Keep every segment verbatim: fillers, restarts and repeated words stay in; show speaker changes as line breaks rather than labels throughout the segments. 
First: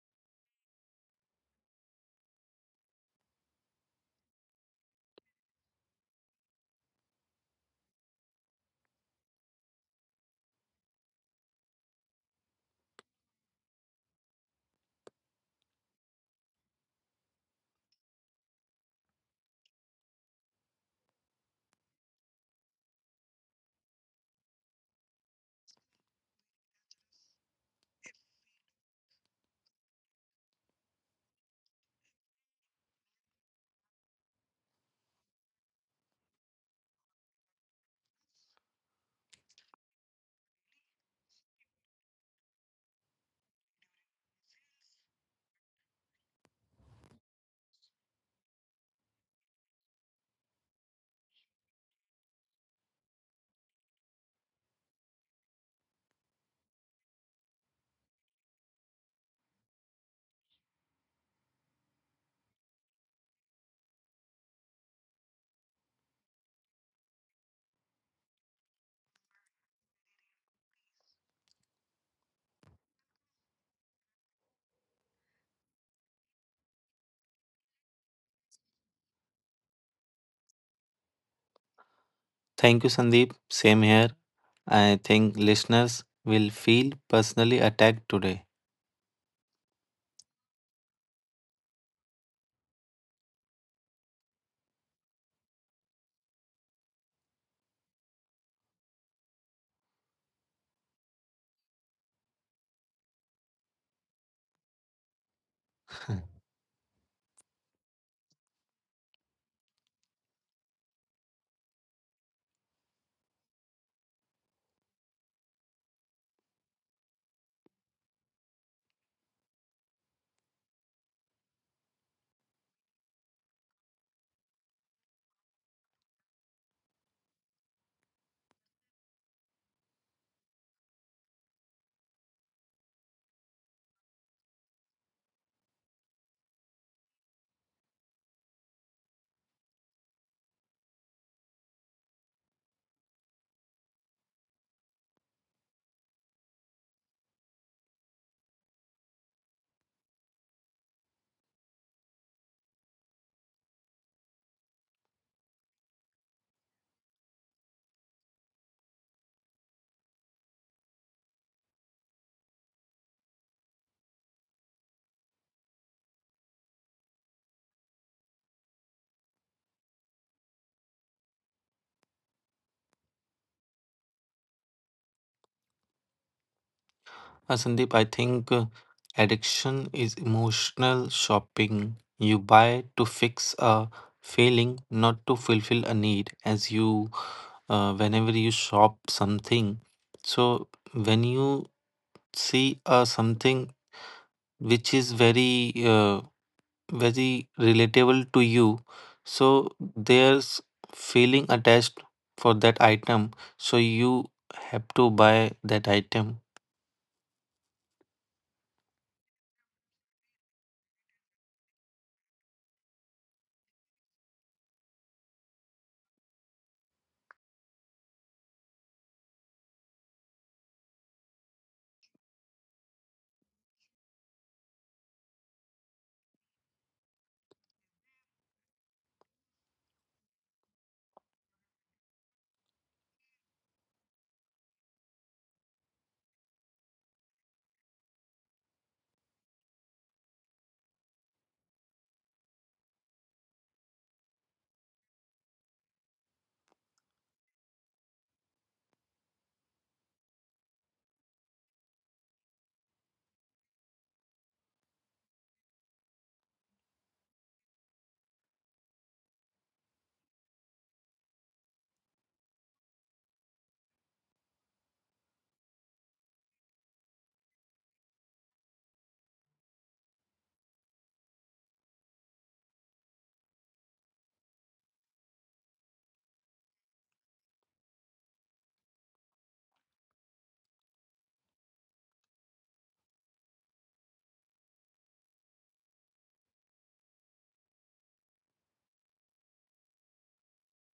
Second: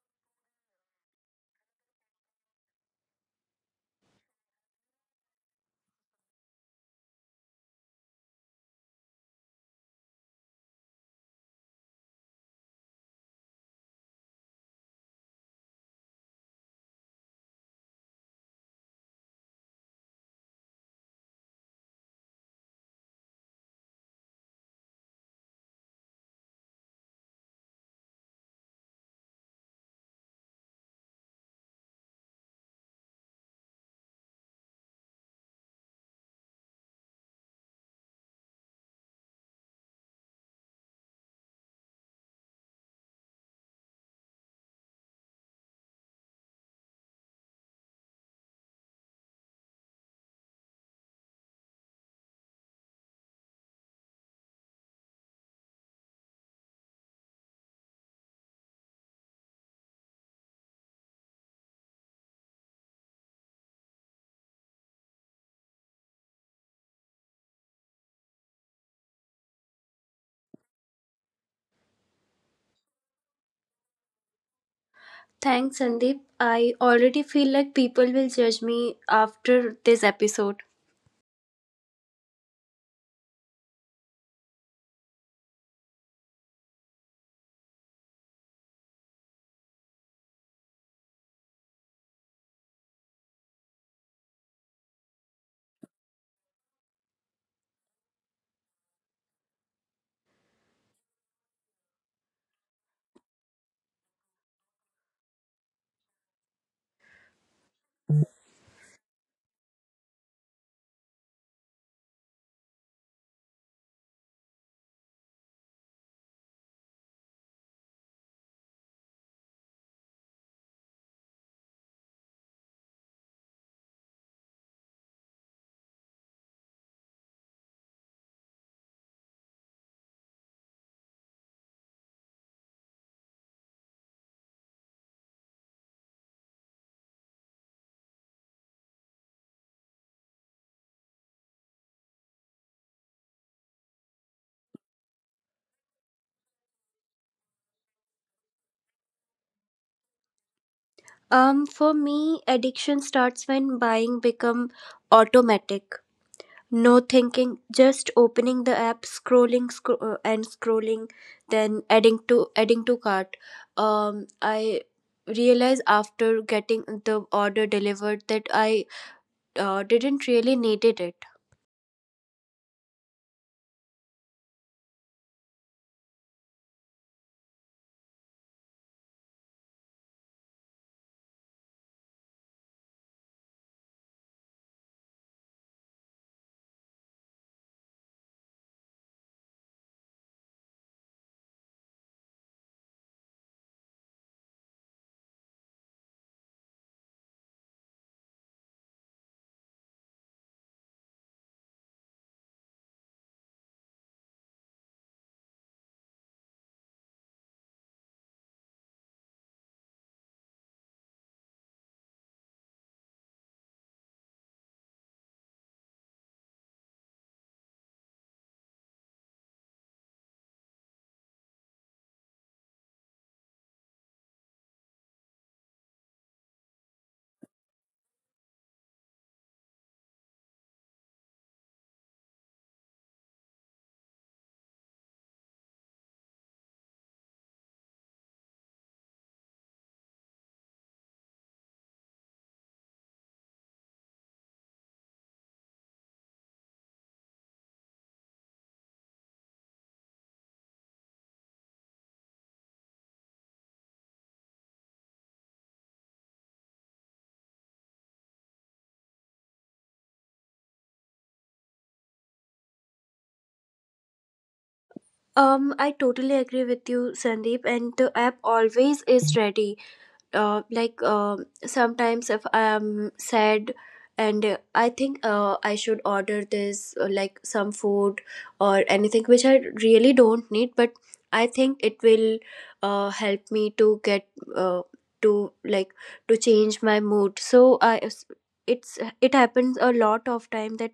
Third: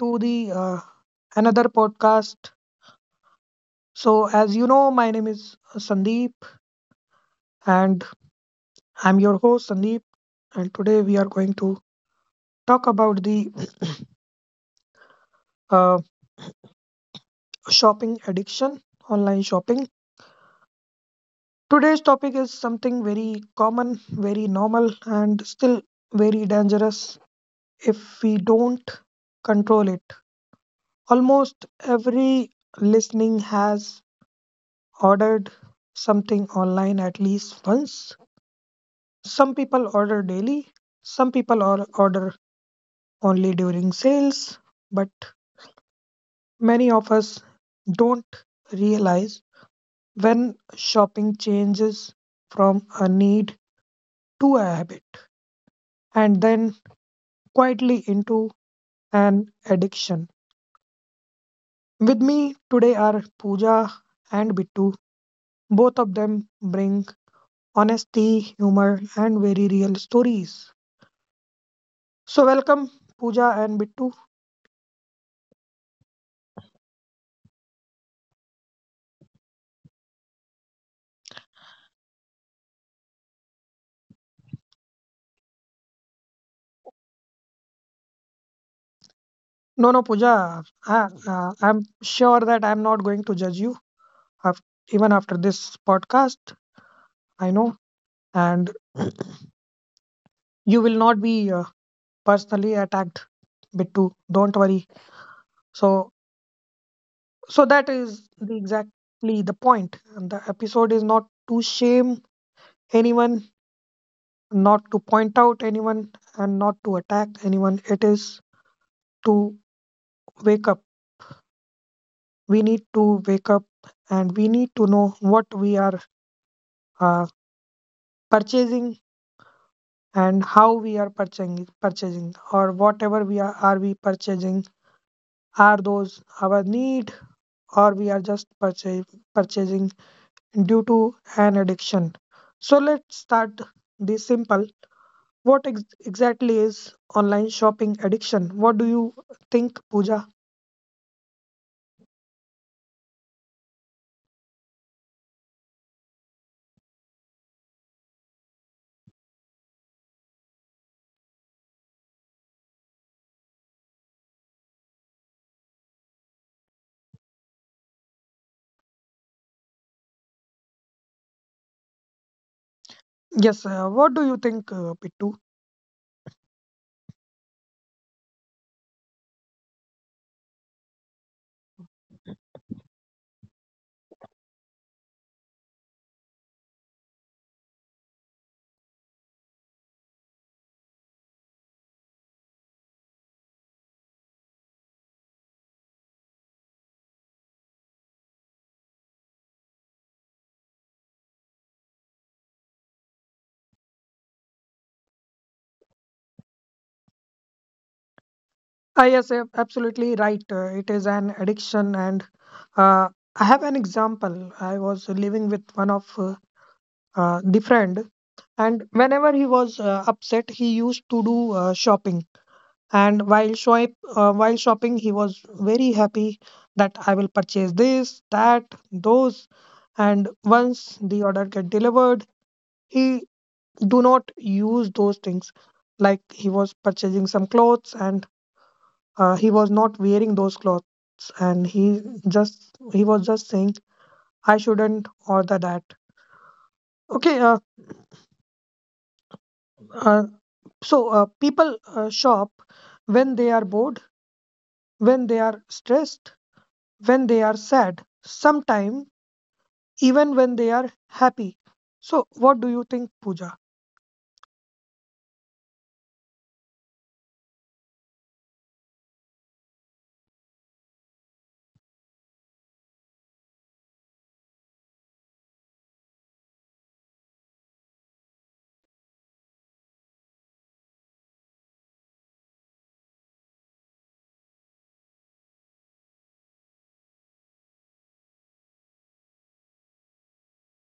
to the uh, another podcast. So, as you know, my name is Sandeep, and I'm your host Sandeep, and today we are going to talk about the uh, shopping addiction, online shopping. Today's topic is something very common, very normal, and still very dangerous if we don't control it. Almost every listening has ordered something online at least once. Some people order daily, some people or- order only during sales, but many of us don't realize when shopping changes from a need to a habit and then quietly into an addiction. With me today are Pooja and Bittu. Both of them bring honesty, humor, and very real stories. So, welcome, Pooja and Bittu.
Thanks, Sandeep. I already feel like people will judge me after this episode.
Thank you, Sandeep. Same here. I think listeners will feel personally attacked today.
No, no, Pooja. I, uh, I'm sure that I'm not going to judge you af even after this podcast. I know, and you will not be uh, personally attacked, Bittu. Don't worry. So, so that is the exactly the point. And the episode is not to shame anyone, not to point out anyone, and not to attack anyone. It is to wake up. We need to wake up, and we need to know what we are uh, purchasing and how we are purchasing purchasing or whatever we are are we purchasing. Are those our need, or we are just purchase, purchasing due to an addiction? So let's start this simple. What ex- exactly is online shopping addiction? What do you think, Puja?
Um, for me, addiction starts when buying become automatic. No thinking, just opening the app, scrolling scro- uh, and scrolling, then adding to adding to cart. Um, I realized after getting the order delivered that I uh, didn't really needed it.
Yes. Uh, what do you think, uh, Pittu?
Uh, Sandeep, I think uh, addiction is emotional shopping. You buy to fix a failing, not to fulfill a need. As you, uh, whenever you shop something, so when you see uh, something which is very uh, very relatable to you. So there's feeling attached for that item. So you have to buy that item.
Ah, yes, ab- absolutely right. Uh, it is an addiction, and uh, I have an example. I was living with one of uh, uh, the friend. And whenever he was uh, upset, he used to do uh, shopping. And while shop, uh, while shopping, he was very happy that I will purchase this, that, those. And once the order get delivered, he do not use those things. Like he was purchasing some clothes, and uh, he was not wearing those clothes, and he just he was just saying I shouldn't order that. Okay. uh, uh, so uh, People uh, shop when they are bored, when they are stressed, when they are sad, sometimes even when they are happy. So, what do you think, Pooja?
Um, I totally agree with you, Sandeep, and the app always is ready uh, like uh, sometimes if I'm sad and uh, I think uh, I should order this uh, like some food or anything which I really don't need, but I think it will uh, help me to get uh, to like to change my mood, so i s- it's it happens a lot of time that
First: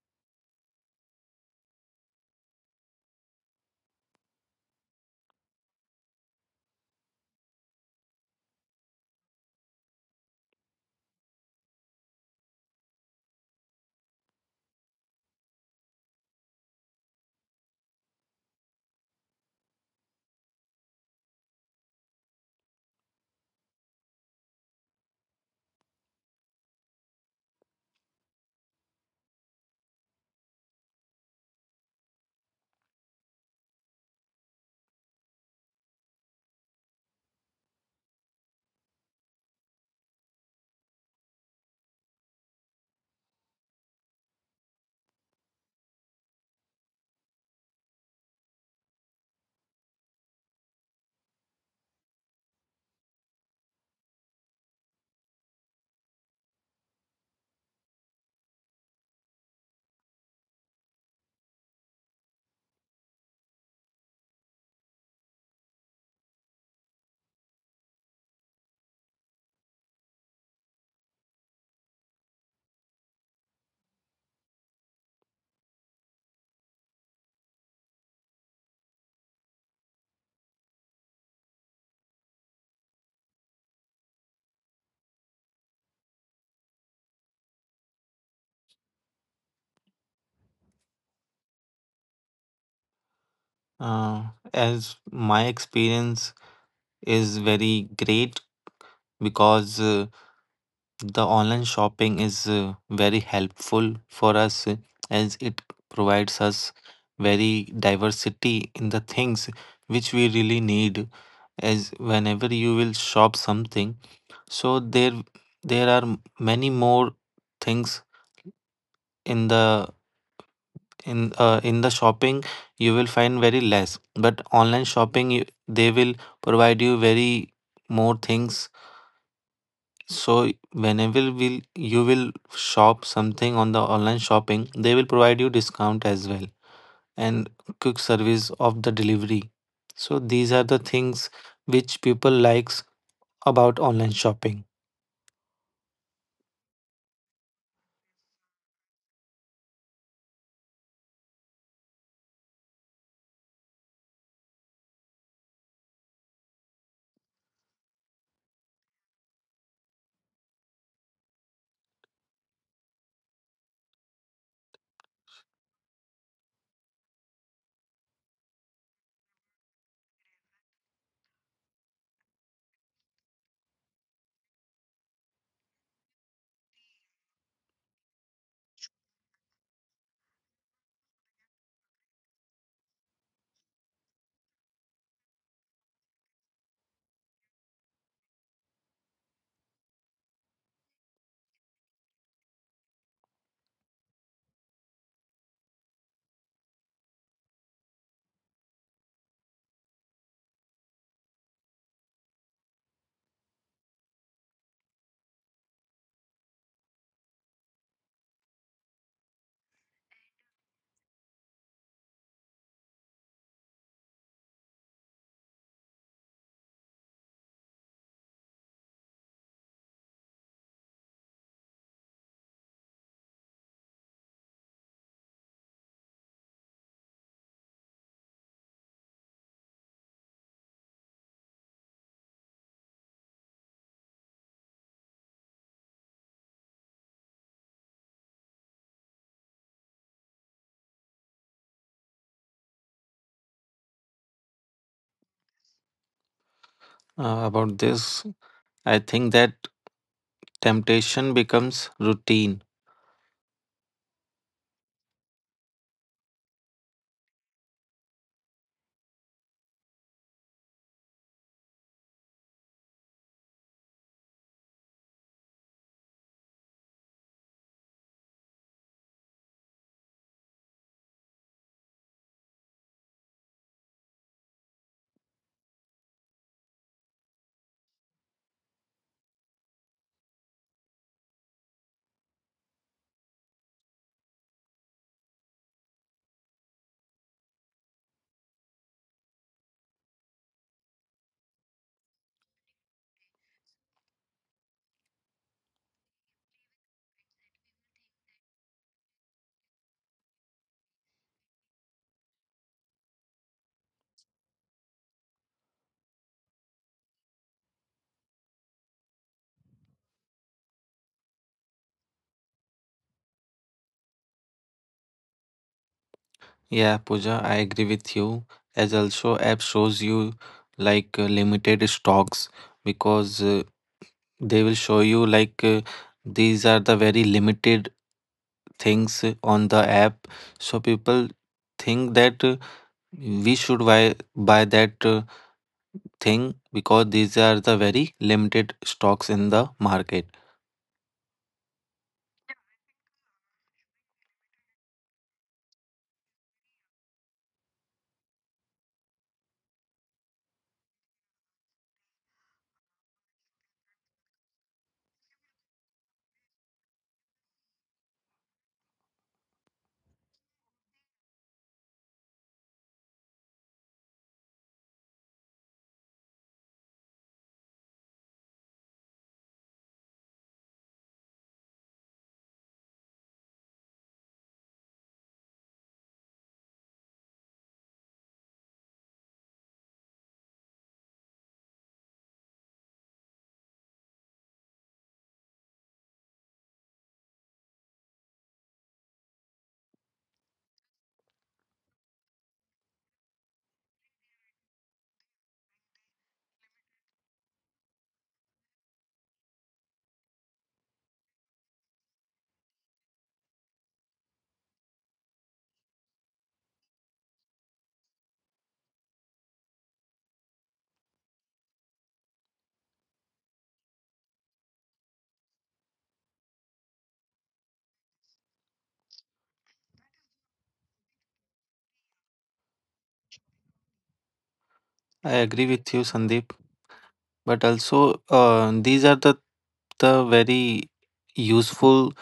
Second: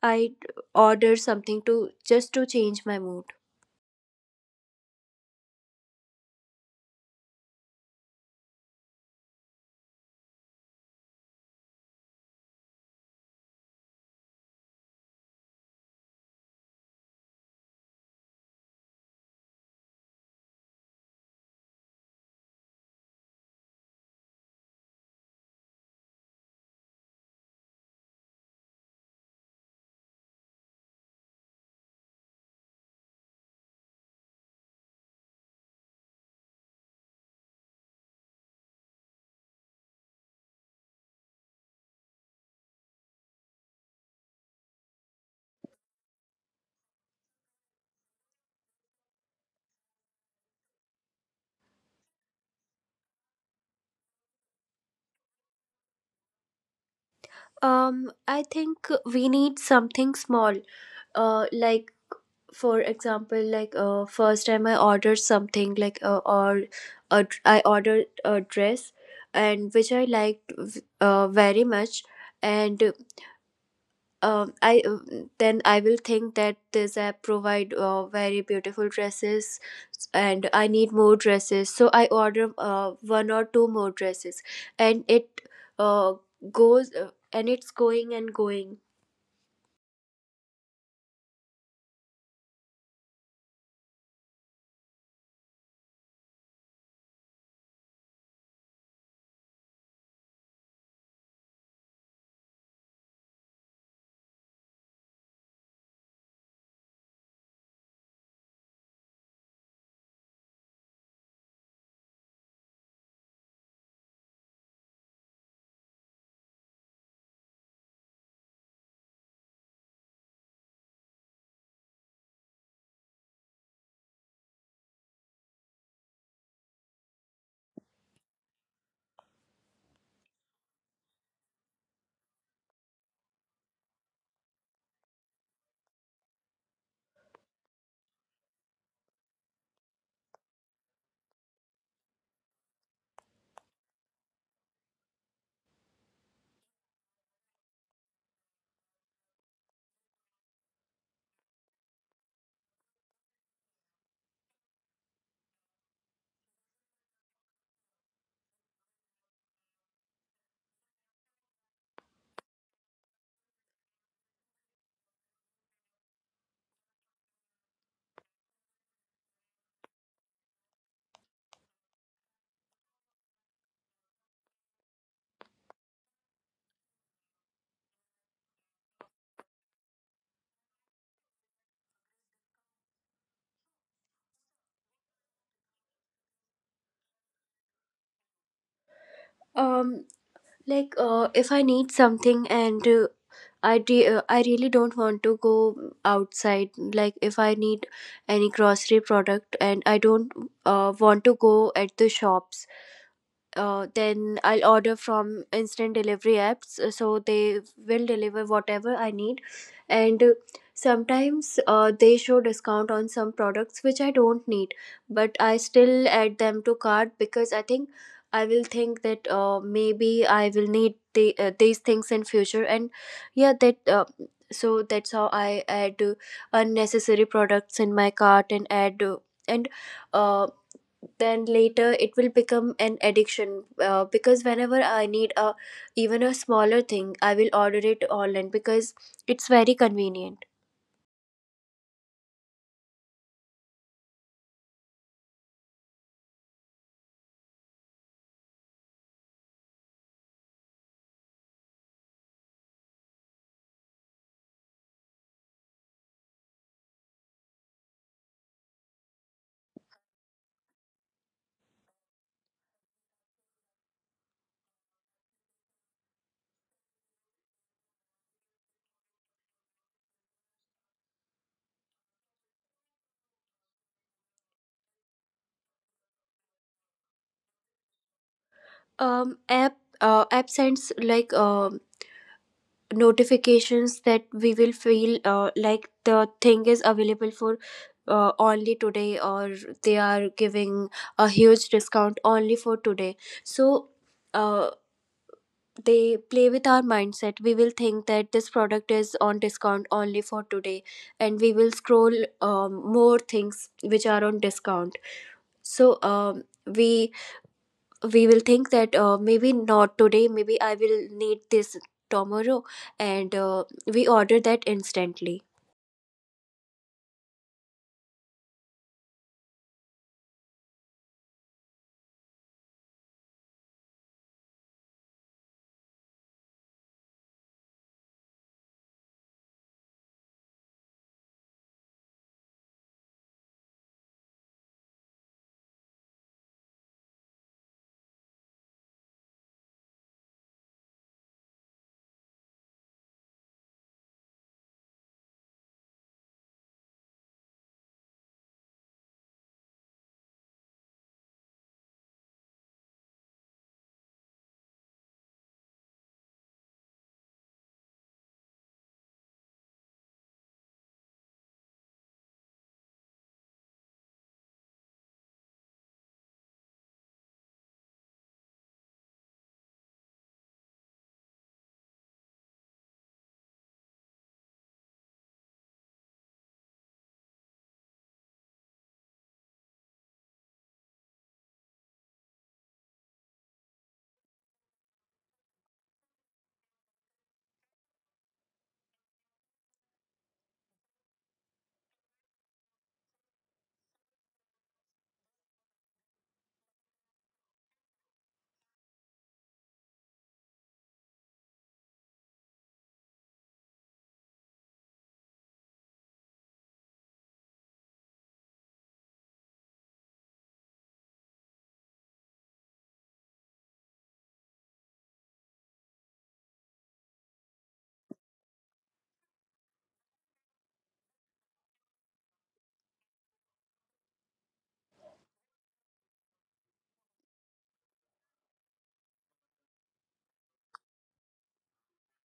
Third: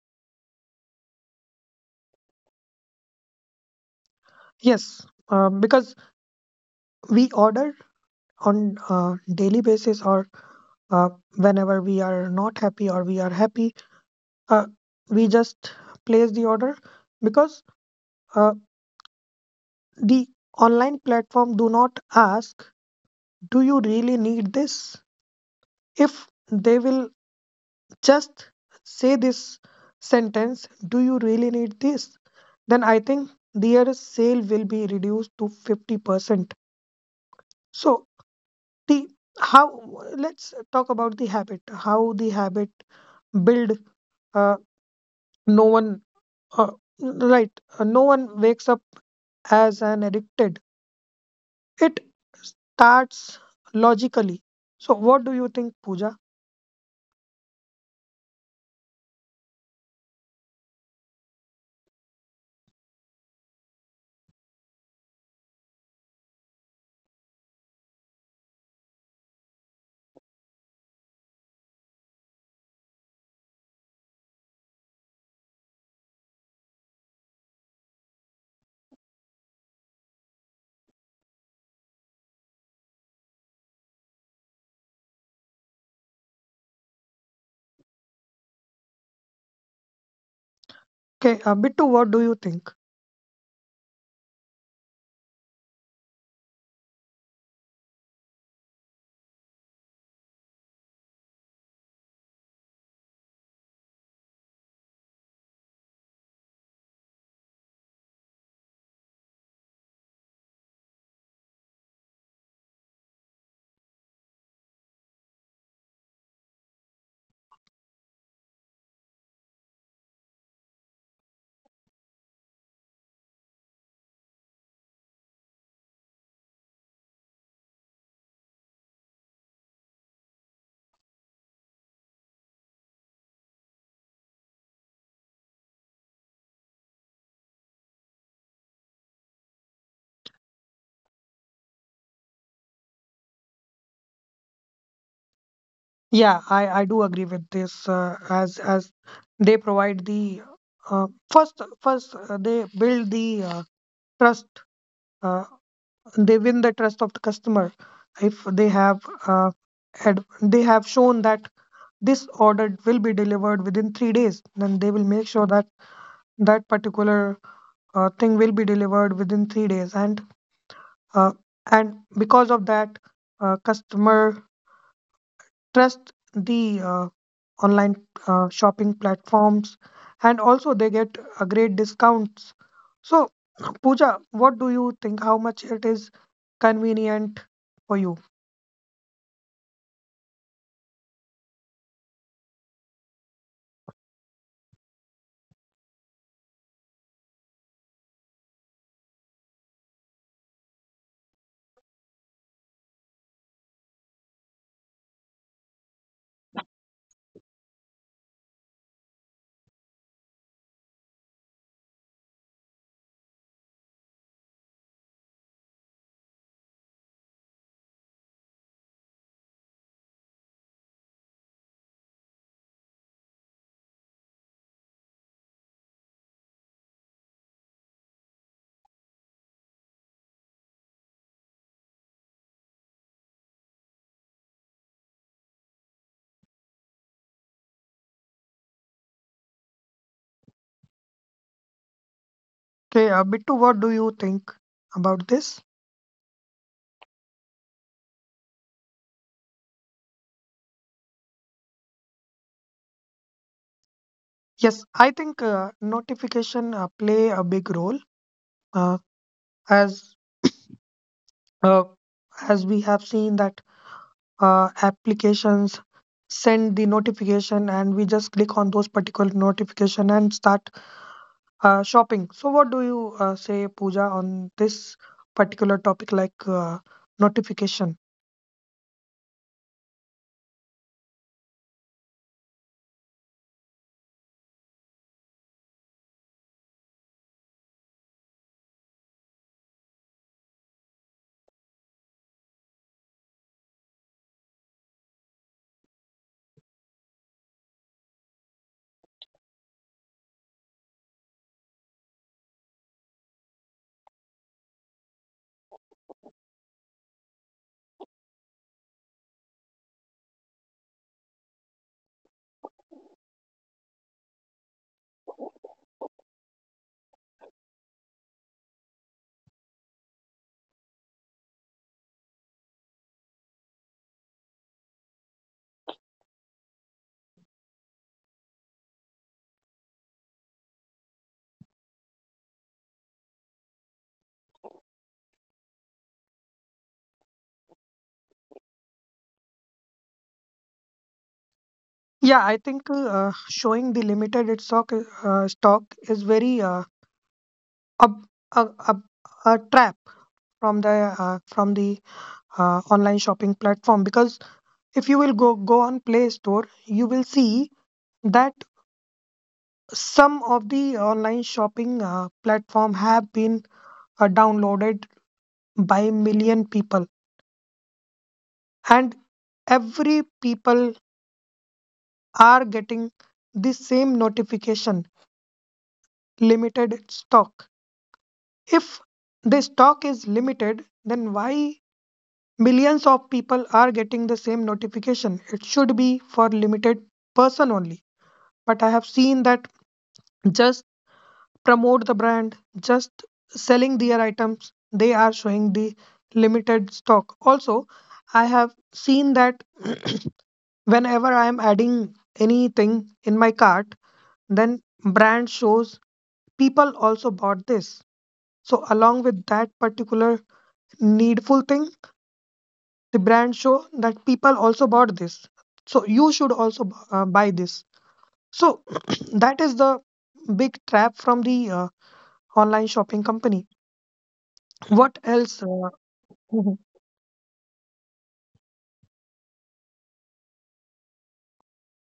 I order something to just to change my mood.
Yes, uh, because we order on uh, daily basis or uh, whenever we are not happy or we are happy, uh, we just place the order because uh, the online platform do not ask, do you really need this? If they will just say this sentence, do you really need this, then I think their sale will be reduced to fifty percent. So the how, let's talk about the habit. How the habit build? uh, no one, uh, right, uh, no one wakes up as an addicted. It starts logically. So what do you think, Pooja?
Um i think we need something small, uh like for example like uh, first time I ordered something like uh, or a dr- I ordered a dress, and which I liked v- uh, very much. And um I uh, then I will think that this app provide uh, very beautiful dresses, and I need more dresses, so I order uh, one or two more dresses, and it uh, goes uh, and it's going and going.
Okay. Uh, bittu, what do you think?
Uh, as my experience is very great because uh, the online shopping is uh, very helpful for us, uh, as it provides us very diversity in the things which we really need. As whenever you will shop something, So there there are m- many more things in the in uh, in the shopping you will find very less. But online shopping, you, they will provide you very more things. So whenever will you will shop something on the online shopping, they will provide you discount as well and quick service of the delivery. So these are the things which people likes about online shopping.
Yeah, I, I do agree with this, uh, as as they provide the uh, first first uh, they build the uh, trust. uh, they win the trust of the customer. If they have uh, had, they have shown that this order will be delivered within three days, then they will make sure that that particular uh, thing will be delivered within three days, and uh, and because of that uh, customer trust the uh, online uh, shopping platforms, and also they get uh, great discounts. So, Pooja, what do you think? How much it is convenient for you?
Um like uh, if I need something, and uh, i de- uh, I really don't want to go outside, like if I need any grocery product and I don't uh, want to go at the shops, uh, then I'll order from instant delivery apps, uh, so they will deliver whatever I need. And uh, sometimes uh, they show discount on some products which I don't need, but I still add them to cart because I think I will think that uh, maybe I will need the, uh, these things in future. And yeah, that uh, so that's how I add uh, unnecessary products in my cart and add uh, and. Uh, then later it will become an addiction uh, because whenever I need a even a smaller thing, I will order it online because it's very convenient.
Okay. Uh, bittu, what do you think about this?
Uh, about this, I think that temptation becomes routine.
Yes, I think uh, notification uh, play a big role, uh, as uh, as we have seen that uh, applications send the notification, and we just click on those particular notification and start Uh, shopping. So, what do you uh, say, Pooja, on this particular topic, like uh, notification?
Um app uh, app sends like um notifications that we will feel uh, like the thing is available for uh, only today, or they are giving a huge discount only for today. So uh, they play with our mindset. We will think that this product is on discount only for today, and we will scroll um, more things which are on discount. So um, we we will think that uh, maybe not today, maybe I will need this tomorrow, and uh, we order that instantly.
Yeah, Pooja, I agree with you. As also, app shows you like uh, limited stocks because uh, they will show you like, uh, these are the very limited things uh, on the app. So people think that uh, we should buy buy that uh, thing because these are the very limited stocks in the market.
Yeah, I think uh, showing the limited its stock uh, stock is very uh, up, a, a, a trap from the uh, from the uh, online shopping platform, because if you will go go on Play Store, you will see that some of the online shopping uh, platform have been uh, downloaded by million people. And every people are getting the same notification, limited stock. If the stock is limited, then why millions of people are getting the same notification? It should be for limited person only. But I have seen that just promote the brand, just selling their items, they are showing the limited stock also. I have seen that whenever I am adding anything in my cart, then brand shows people also bought this. So along with that particular needful thing, the brand show that people also bought this. So you should also bu- uh, buy this. So that is the big trap from the uh, online shopping company.
I
What
agree
else?
with you,
Uh,
Sandeep.
mhm.
But also, uh, these are the the very useful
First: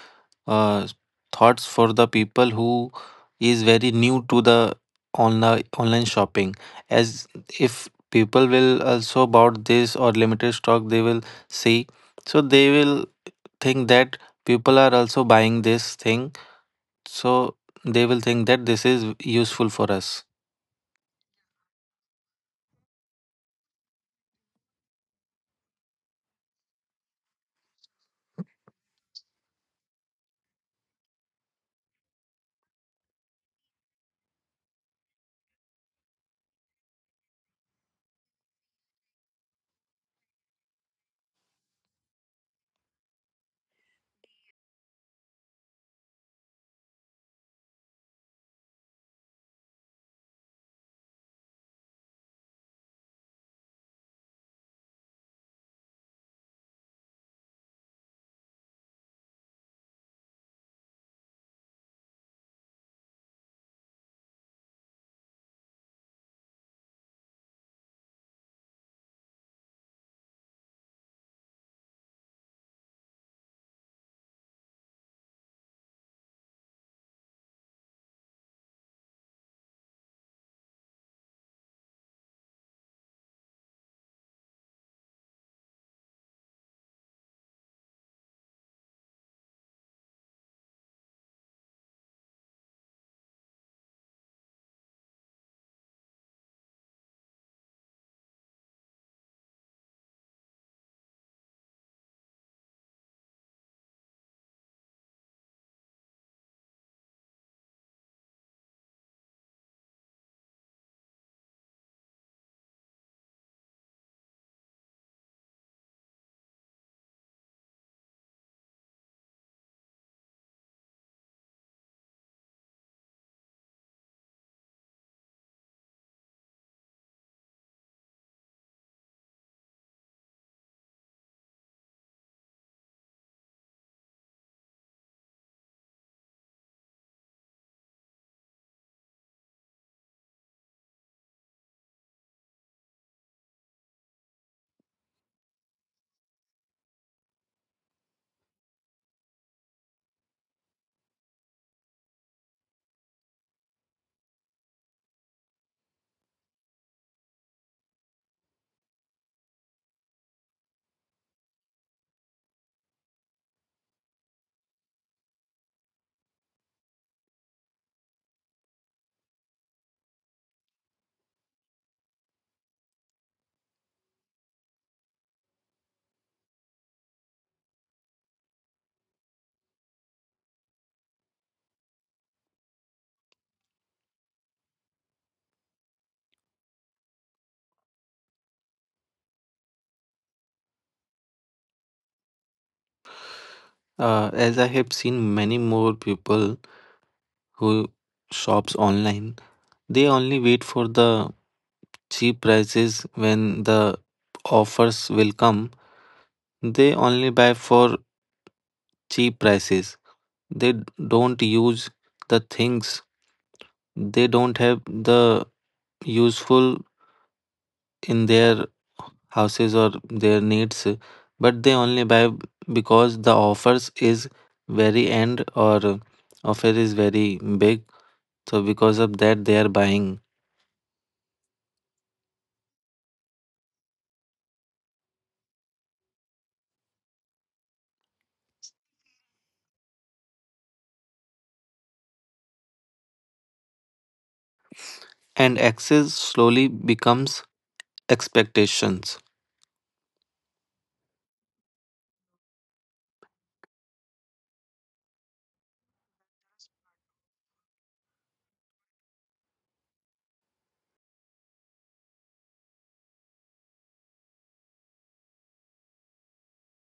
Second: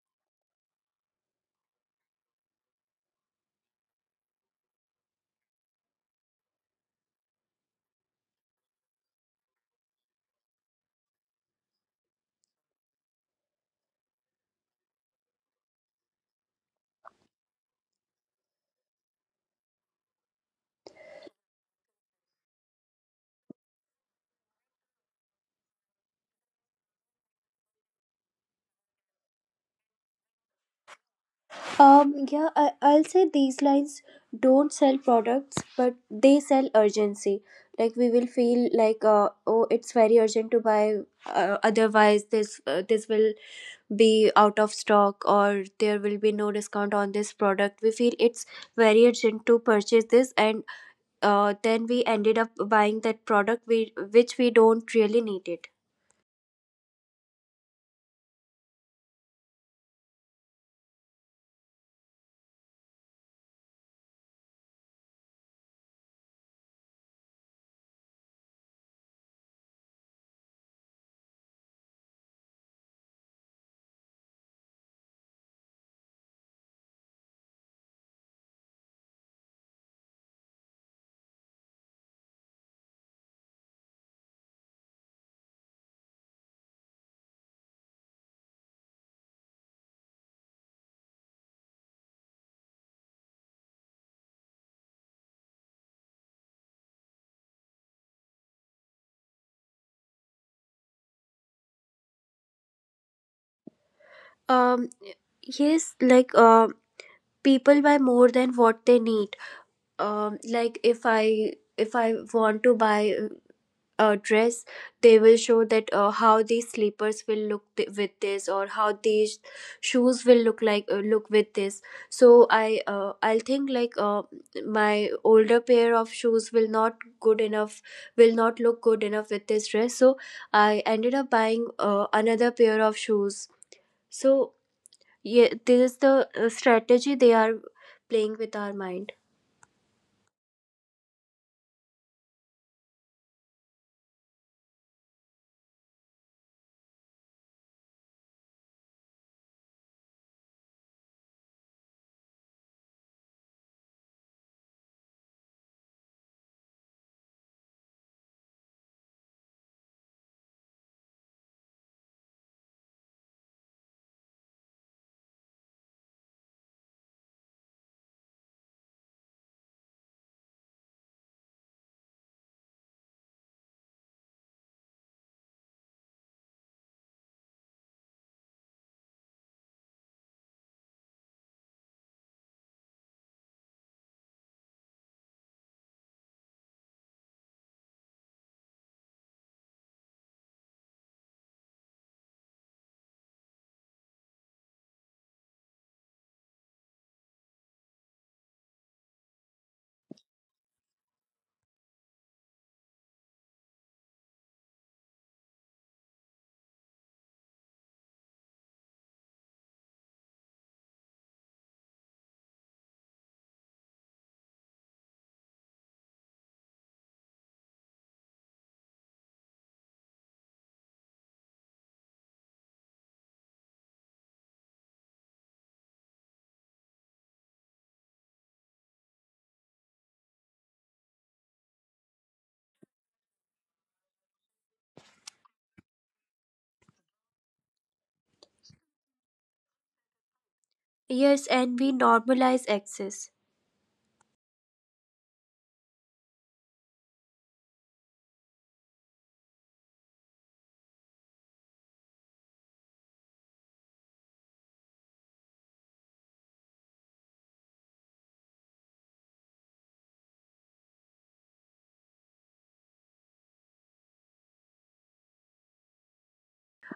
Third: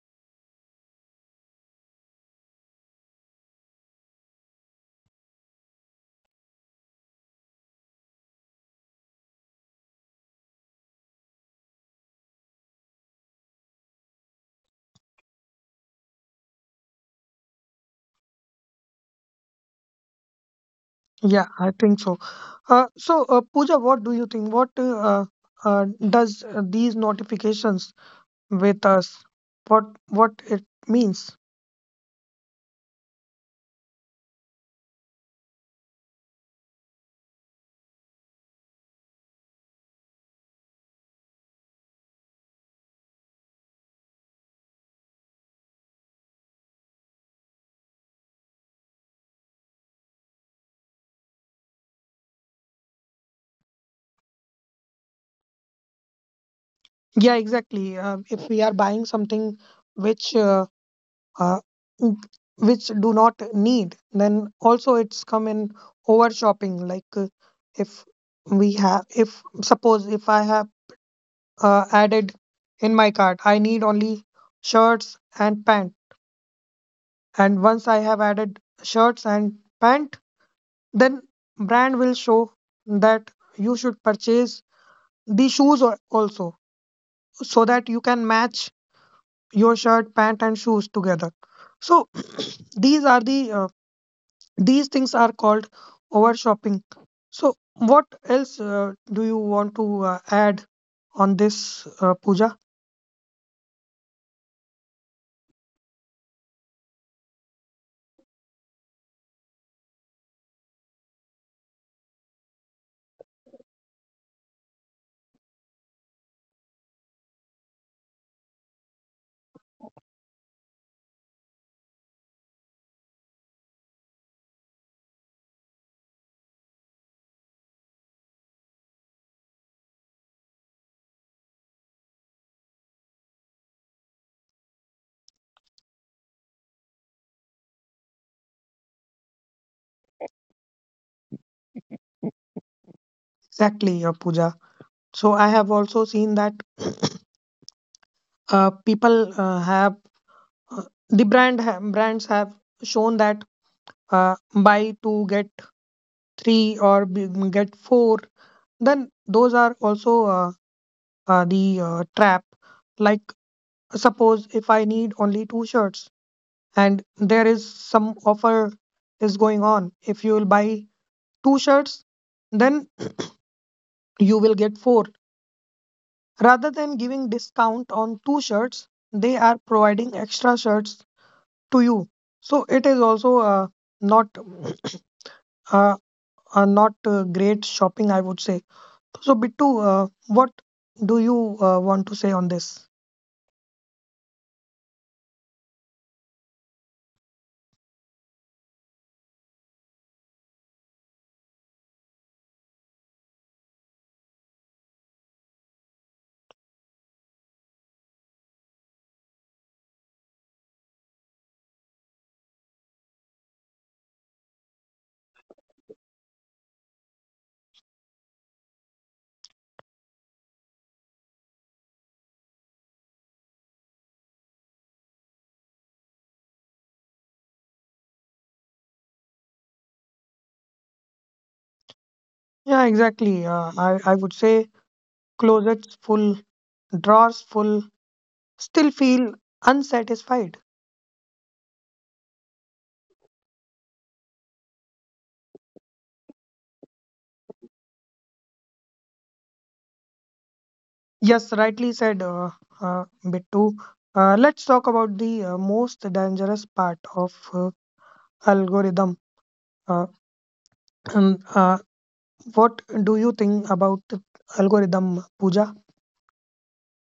uh, thoughts for the people who is very new to the online online shopping. As if people will also about this or limited stock, they will see, so they will think that people are also buying this thing, so they will think that this is useful for us.
Yeah, I think so. Uh, so, uh, Pooja, what do you think? What uh, uh, does uh, these notifications with us, what what it means?
Um, yeah, I, I'll say these lines don't sell products, but they sell urgency. Like we will feel like, uh, oh, it's very urgent to buy. Uh, otherwise, this uh, this will be out of stock, or there will be no discount on this product. We feel it's very urgent to purchase this, and uh, then we ended up buying that product we which we don't really need it.
Yeah, exactly. Uh, if we are buying something which uh, uh, n- which do not need, then also it's come in over shopping. like uh, if we have if suppose if I have uh, added in my cart, I need only shirts and pant, and once I have added shirts and pant, then brand will show that you should purchase the shoes al- also, so that you can match your shirt, pant, and shoes together. So these are the uh, these things are called over shopping. So what else uh, do you want to uh, add on this, uh, Pooja?
Um, yes, like uh, people buy more than what they need. Um like if i if I want to buy a dress, they will show that uh, how these slippers will look th- with this, or how these shoes will look like uh, look with this. So i uh, I'll think like uh, my older pair of shoes will not good enough, will not look good enough with this dress, so I ended up buying uh, another pair of shoes. So yeah, this is the uh, strategy they are playing with our mind.
Exactly, uh, Pooja. So I have also seen that uh, people uh, have uh, the brand ha- brands have shown that uh, buy two get three or b- get four. Then those are also uh, uh, the uh, trap. Like, suppose if I need only two shirts, and there is some offer is going on. If you will buy two shirts, then you will get four. Rather than giving discount on two shirts, they are providing extra shirts to you. So it is also uh, not uh, uh, not uh, great shopping, I would say. So, Bittu, uh, what do you uh, want to say on this?
Uh, as I have seen many more people who shops online, they only wait for the cheap prices when the offers will come. They only buy for cheap prices. They d- don't use the things. They don't have the useful in their houses or their needs, but they only buy because the offers is very end or offer is very big. So because of that they are buying.
Yeah, exactly. Uh, I, I would say closets full, drawers full, still feel unsatisfied.
Yes, and we normalize access.
And access slowly becomes expectations.
Yes, rightly said, uh, uh, Bittu. Uh, let's talk about the uh, most dangerous part of uh, algorithm. Uh, um, uh, what do you think about algorithm, Pooja?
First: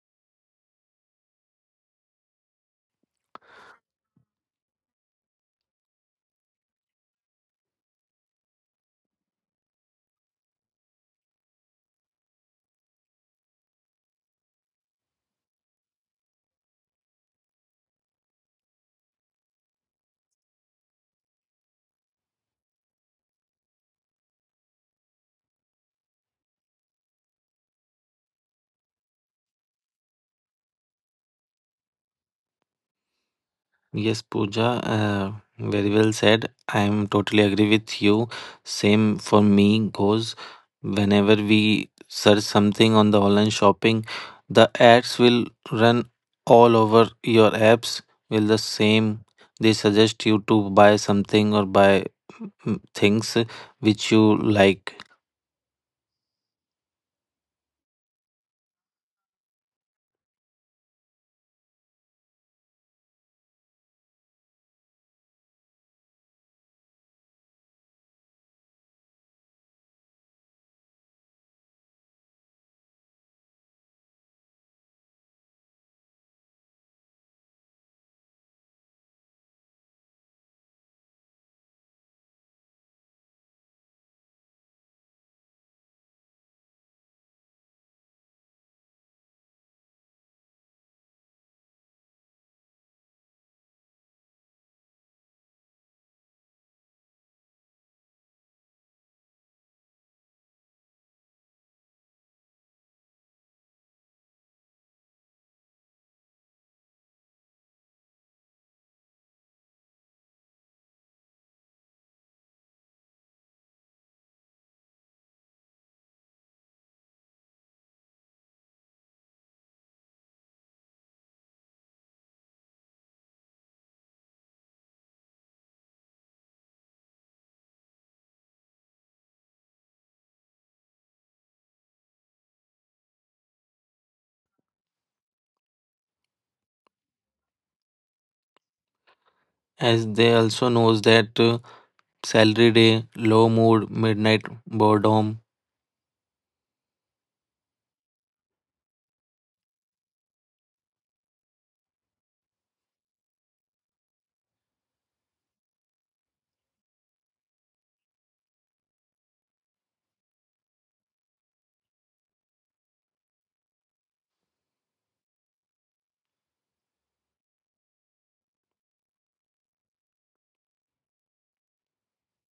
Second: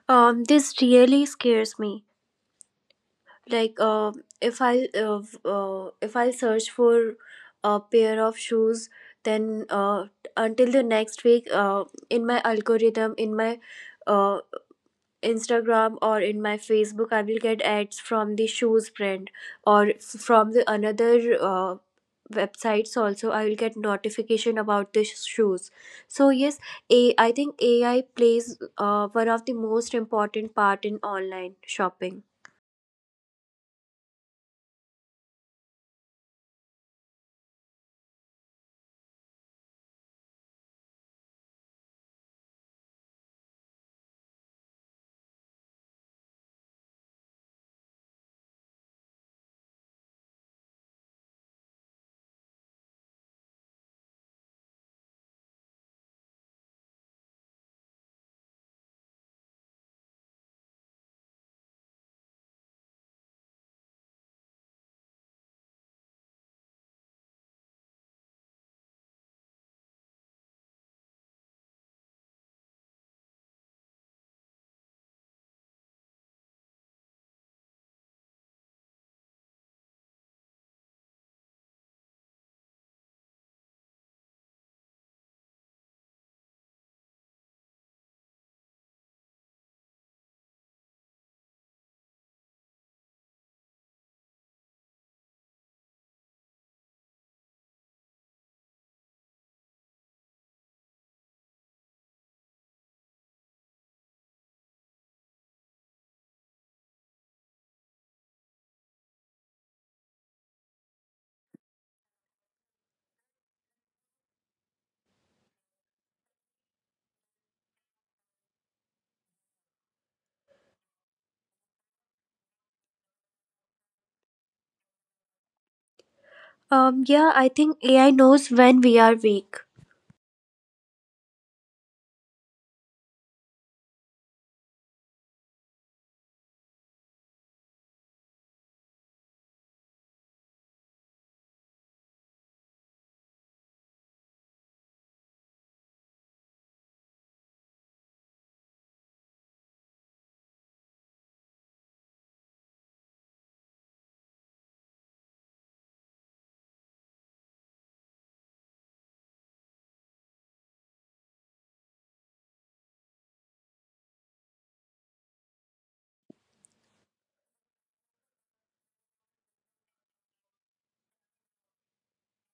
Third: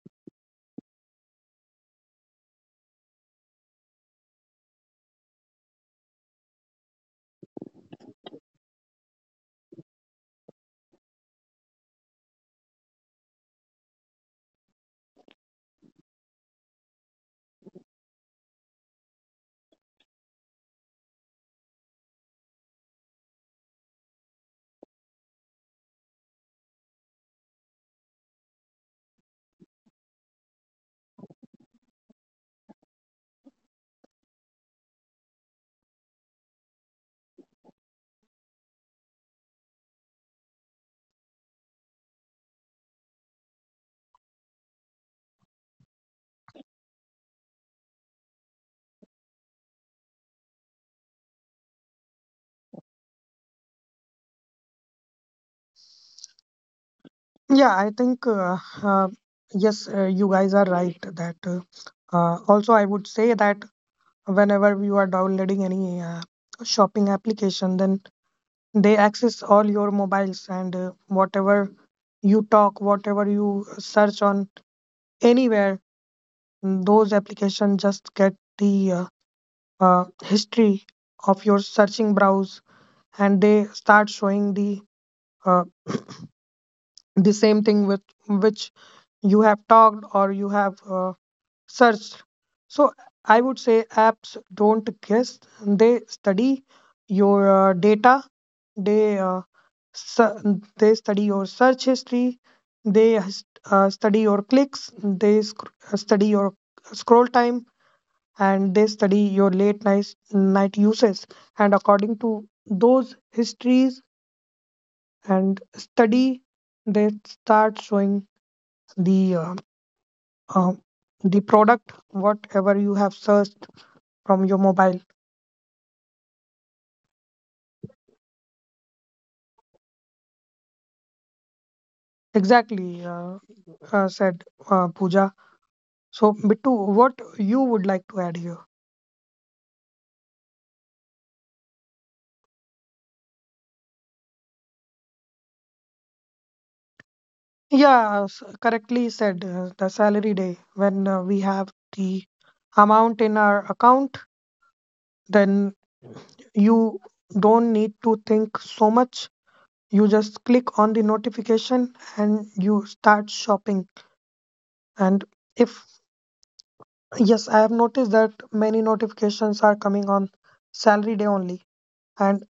Um, this really scares me. Like, um, if I uh, v- uh, if I search for a pair of shoes, then uh, until the next week, uh, in my algorithm, in my uh, Instagram or in my Facebook, I will get ads from the shoes brand, or f- from the another uh, websites. Also I will get notification about the sh- shoes. So yes, a I think AI plays uh, one of the most important part in online shopping.
Yes, Pooja, uh, very well said. I am totally agree with you. Same for me goes. Whenever we search something on the online shopping, the ads will run all over your apps. Will the same, they suggest you to buy something or buy, mm, things which you like.
Yeah, I think uh, uh, yes, uh, you guys are right that. Uh, uh, also, I would say that whenever you are downloading any uh, shopping application, then they access all your mobiles, and uh, whatever you talk, whatever you search on anywhere, mm, those applications just get the uh, uh, history of your searching browse, and they start showing the uh, the same thing with which you have talked or you have uh, searched. So I would say apps don't guess, they study your uh, data. They uh, su- they study your search history. They uh, study your clicks. They sc- study your scroll time, and they study your late night night uses. And according to those histories and study, they start showing the uh, uh, the product whatever you have searched from your mobile.
Um yeah, I think AI knows when we are weak.
Exactly, uh, uh, said, uh, Pooja. So, Bittu, what you would like to add here?
As they also knows that, uh, salary day, low mood, midnight boredom.
Yeah, s- correctly said. uh, The salary day, when uh, we have the amount in our account, then you don't need to think so much. You just click on the notification and you start shopping. And if, Yes, I have noticed that many notifications are coming on salary day only, and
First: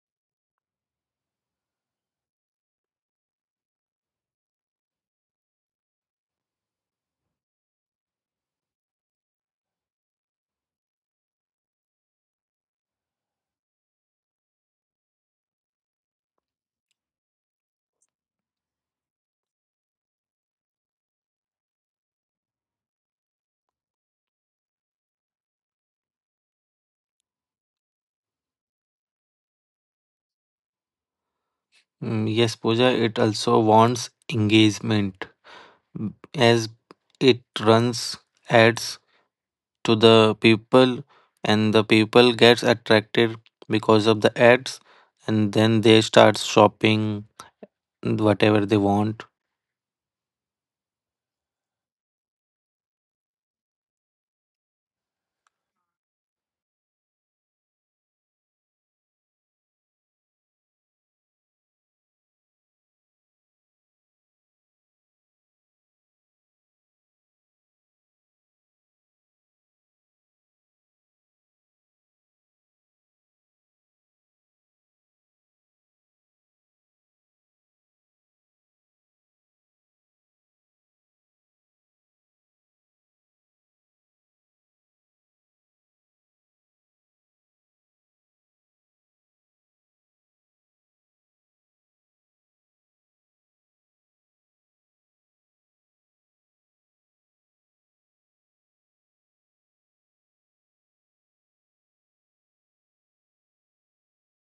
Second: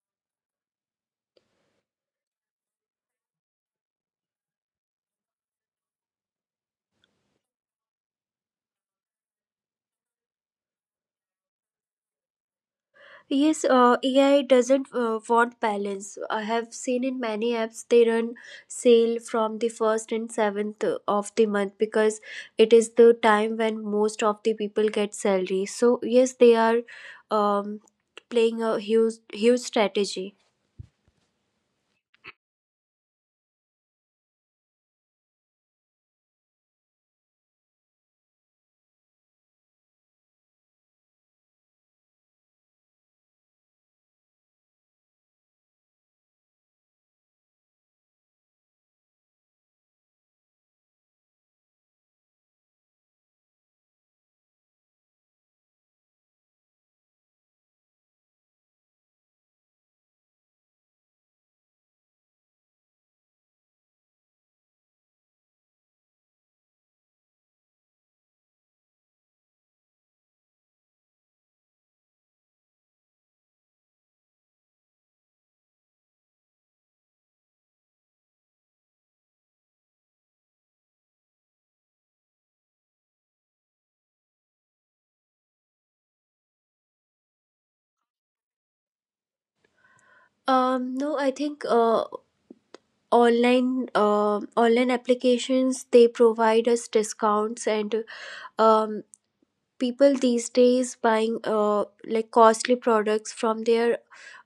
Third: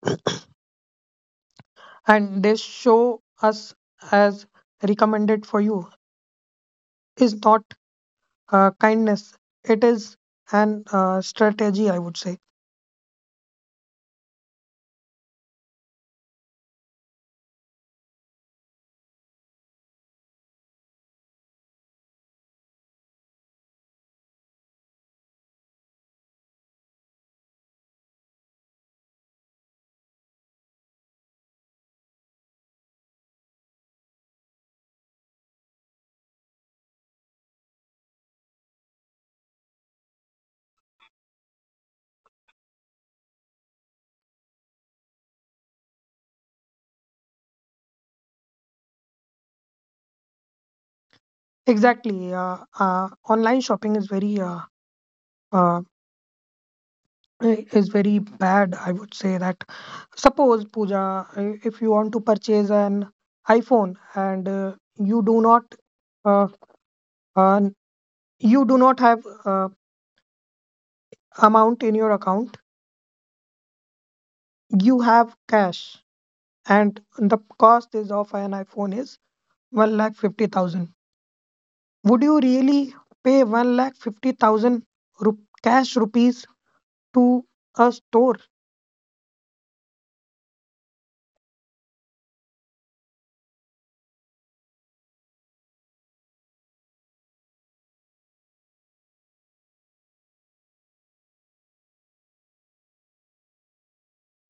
and they show us as recommended for you is not uh, kindness. It is an uh, strategy, I would say.
Yes, uh, A I doesn't uh, want balance. I have seen in many apps they run sale from the first and seventh of the month because it is the time when most of the people get salary. So yes, they are um, playing a huge huge strategy.
Mm, yes, Pooja, it also wants engagement. As it runs ads to the people and the people gets attracted because of the ads, and then they start shopping whatever they want.
Exactly. Uh, uh, online shopping is very uh, uh, i- is very bad. I would say that. Suppose, Pooja, i- if you want to purchase an iPhone, and uh, you do not uh, uh, you do not have uh, amount in your account, you have cash, and the cost is of an iPhone is one lakh fifty thousand. Would you really pay one lakh fifty thousand rup- cash rupees to a store?
Um, no, I think uh, online uh, online applications they provide us discounts, and um, people these days buying uh, like costly products from their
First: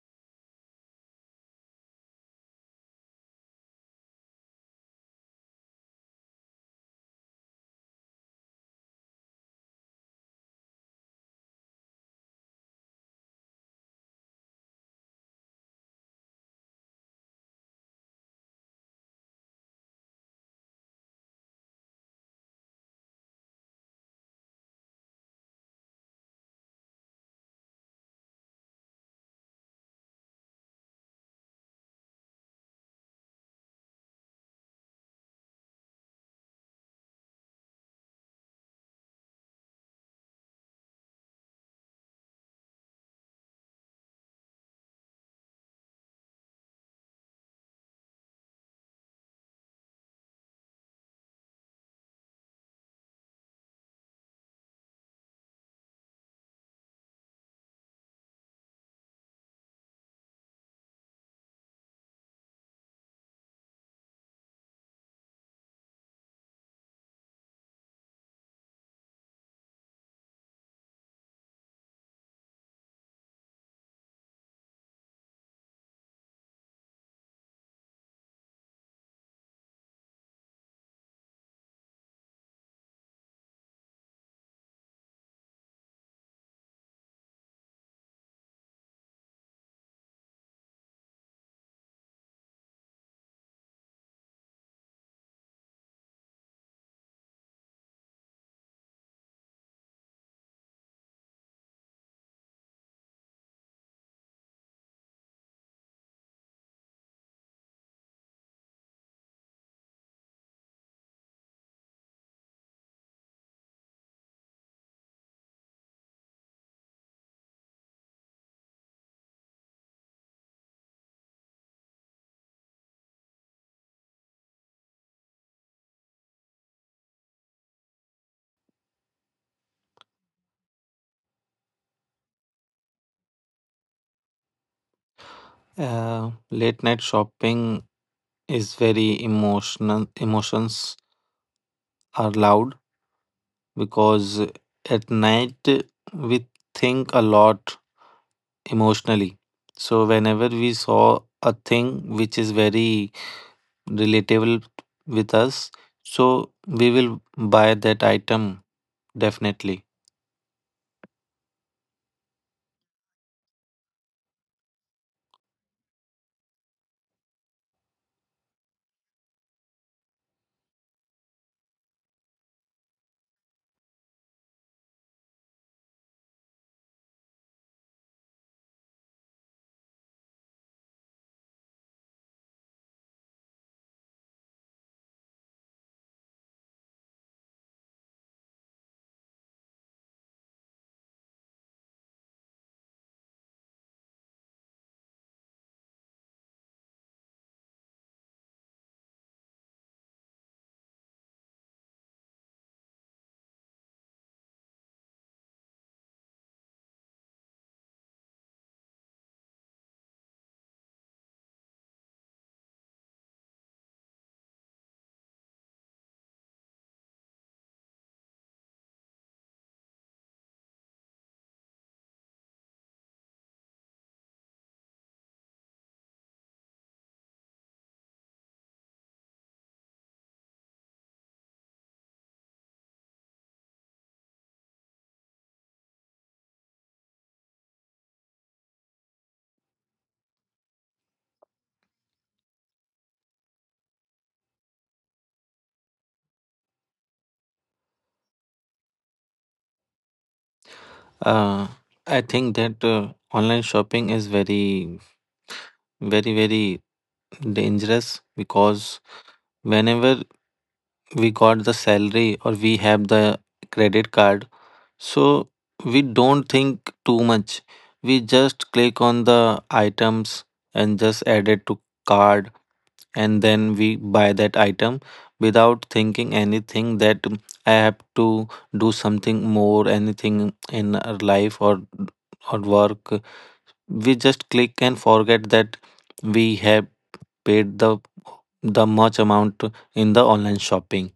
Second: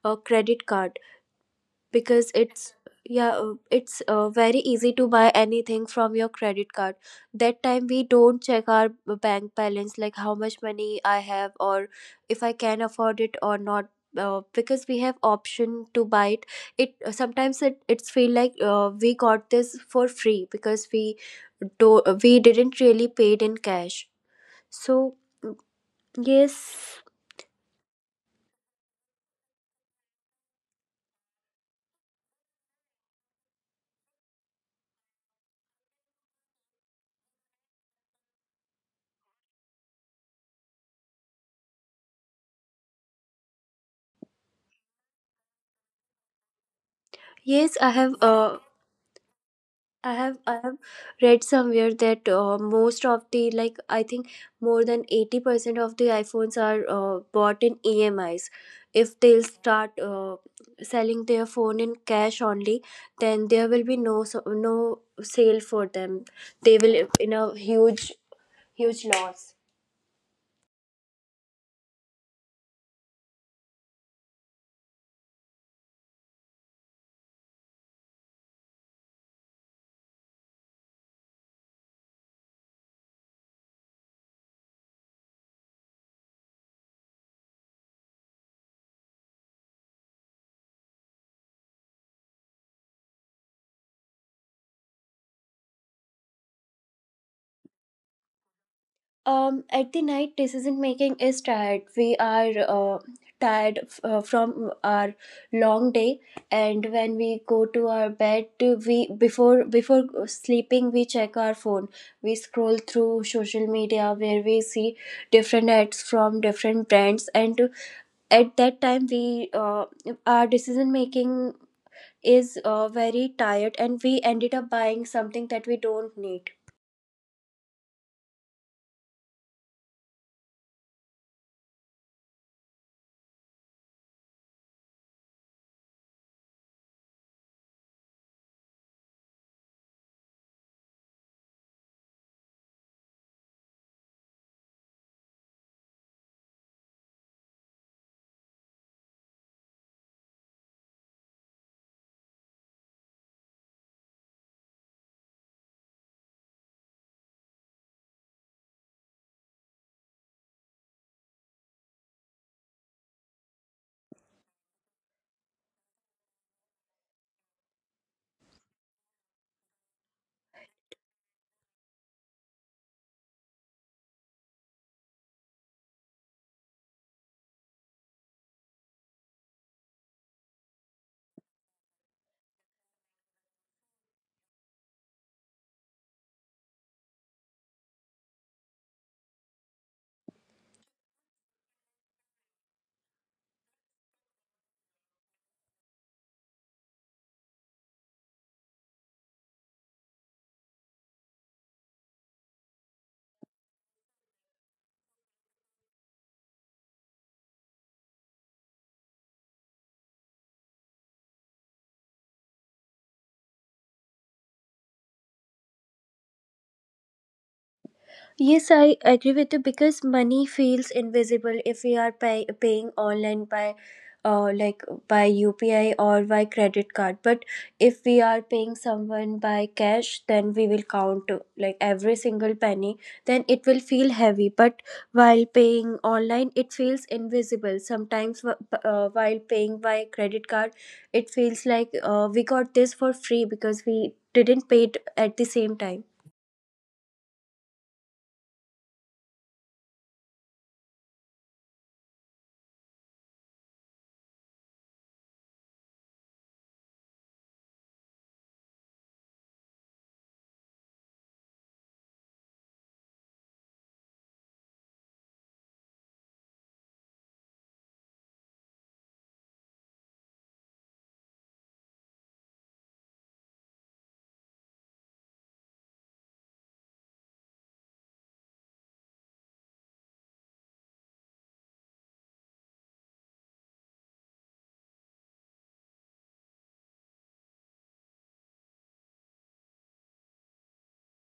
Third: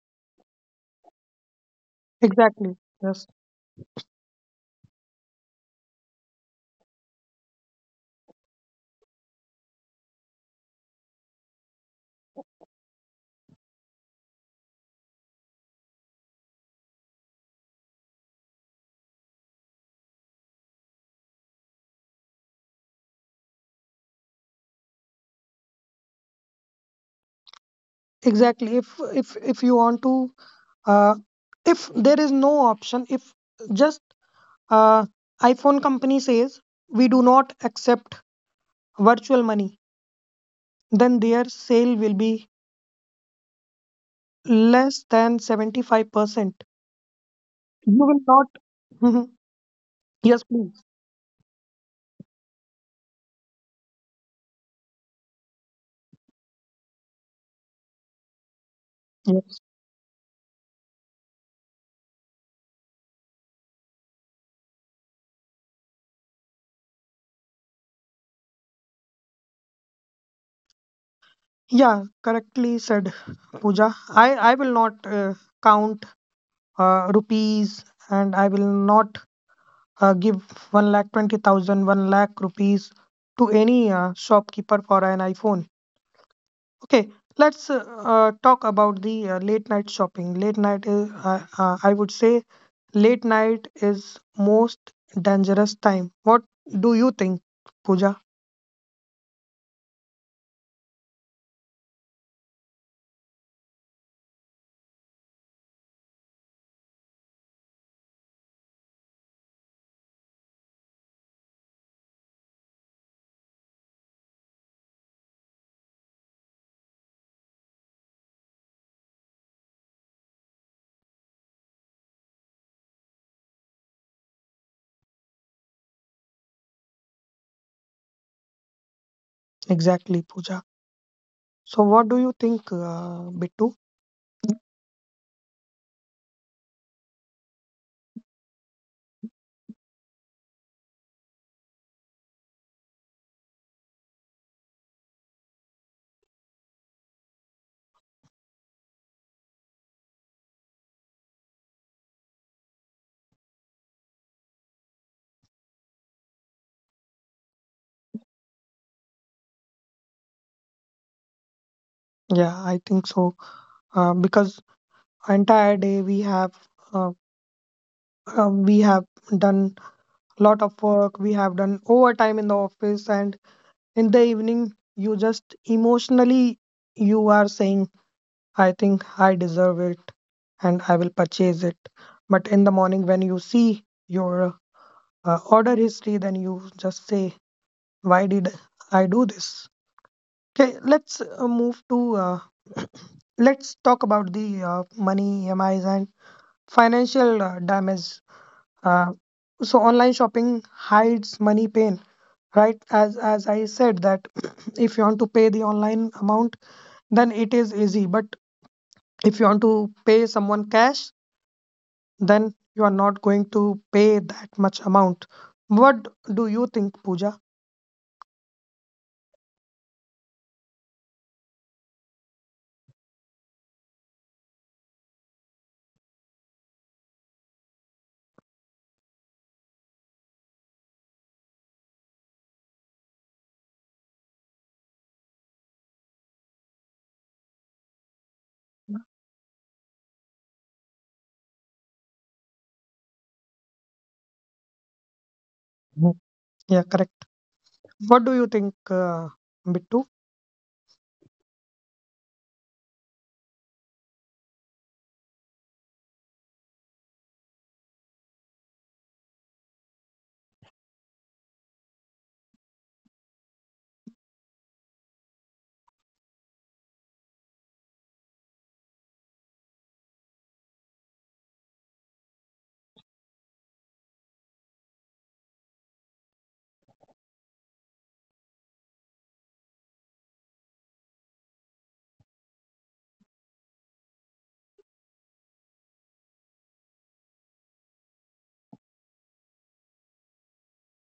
uh, credit card because
Exactly.
it's
Yes.
yeah, uh, it's uh, very easy to buy anything from your credit card. That time we don't check our b- bank balance, like how much money I have or if I can afford it or not, uh, because we have option to buy it. It uh, sometimes it it's feel like uh, we got this for free because we do we didn't really paid in cash. So yes,
Exactly. If if if you want to, uh, if there is no option, if just uh, iPhone company says we do not accept virtual money, then their sale will be less than seventy-five percent.
yes, I
You
have.
will not.
Uh,
Mhm.
I have.
Yes,
I have
please.
read somewhere that uh, most of the, like I think, more than eighty percent of the iPhones are uh, bought in E M Is. If they'll
Yes.
start uh, selling their phone in cash only, then there will be no so, no sale for them. They will in a huge huge loss.
Yeah, correctly said, Pooja. I I will not uh, count uh, rupees, and I will not uh, give one lakh twenty thousand, one lakh rupees to any uh, shopkeeper for an iPhone. Okay, let's uh, uh, talk about the uh, late night shopping. Late night is, uh, uh, I would say, late night is most dangerous time. What do you think, Pooja?
Um at the night, decision making is tired. We are uh, tired f- uh, from our long day, and when we go to our bed, we before before sleeping we check our phone. We scroll through social media, where we see different ads from different brands, and at that time we uh, our decision making is uh, very tired, and we ended up buying something that we don't need.
Exactly, Pooja. So, what do you think, uh, Bittu?
Uh, late night shopping is very emotional. Emotions are loud because at night we think a lot emotionally. So whenever we saw a thing which is very relatable with us, so we will buy that item definitely.
Yeah, I think so. Uh, because entire day we have uh, uh, we have done lot of work. We have done overtime in the office, and in the evening you just emotionally you are saying I think I deserve it and I will purchase it. But in the morning when you see your uh, order history, then you just say, why did I do this? Okay, let's uh, move to uh, let's talk about the uh, money, E M Is and financial uh, damage. uh, so online shopping hides money pain, right? As as I said that, if you want to pay the online amount, then it is easy. But if you want to pay someone cash, then you are not going to pay that much amount. What do you think, Pooja?
Yes, I agree with you because money feels invisible if we are pay, paying online by uh, like by U P I or by credit card. But if we are paying someone by cash, then we will count uh, like every single penny. Then it will feel heavy. But while paying online, it feels invisible. Sometimes wh- uh, while paying by credit card, it feels like uh, we got this for free because we didn't pay it at the same time.
Mm. Yeah, correct. What do you think, uh, Bittu?
Uh, i think that uh, online shopping is very very very dangerous because whenever we got the salary or we have the credit card, so we don't think too much, we just click on the items and just add it to card, and then we buy that item without thinking anything that, mm, I have to do something more, anything in our life or or work. We just click and forget that we have paid the the much amount in the online shopping.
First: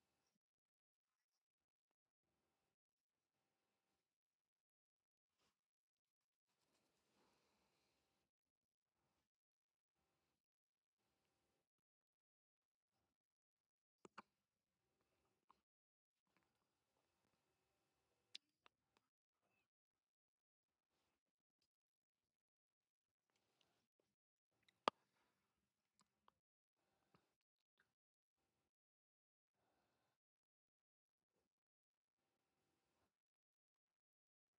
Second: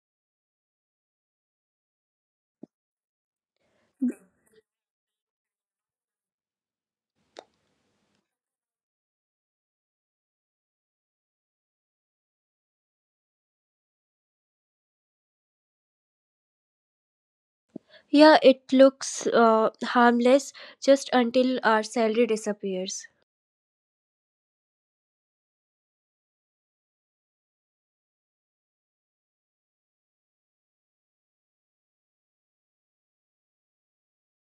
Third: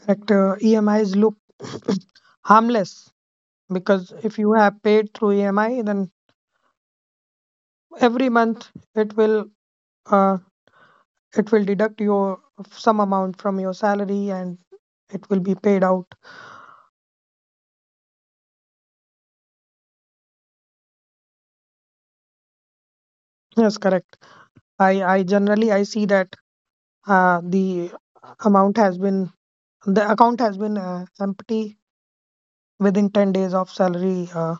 Correct. Uh, E M is look harmless, because if you have paid through E M I, then every month it will uh, it will deduct your some amount from your salary and it will be paid out.
Yeah, it looks uh, harmless just until our salary disappears.
Yes, correct. I I generally I see that uh, the amount has been the account has been uh, empty within ten days of salary uh,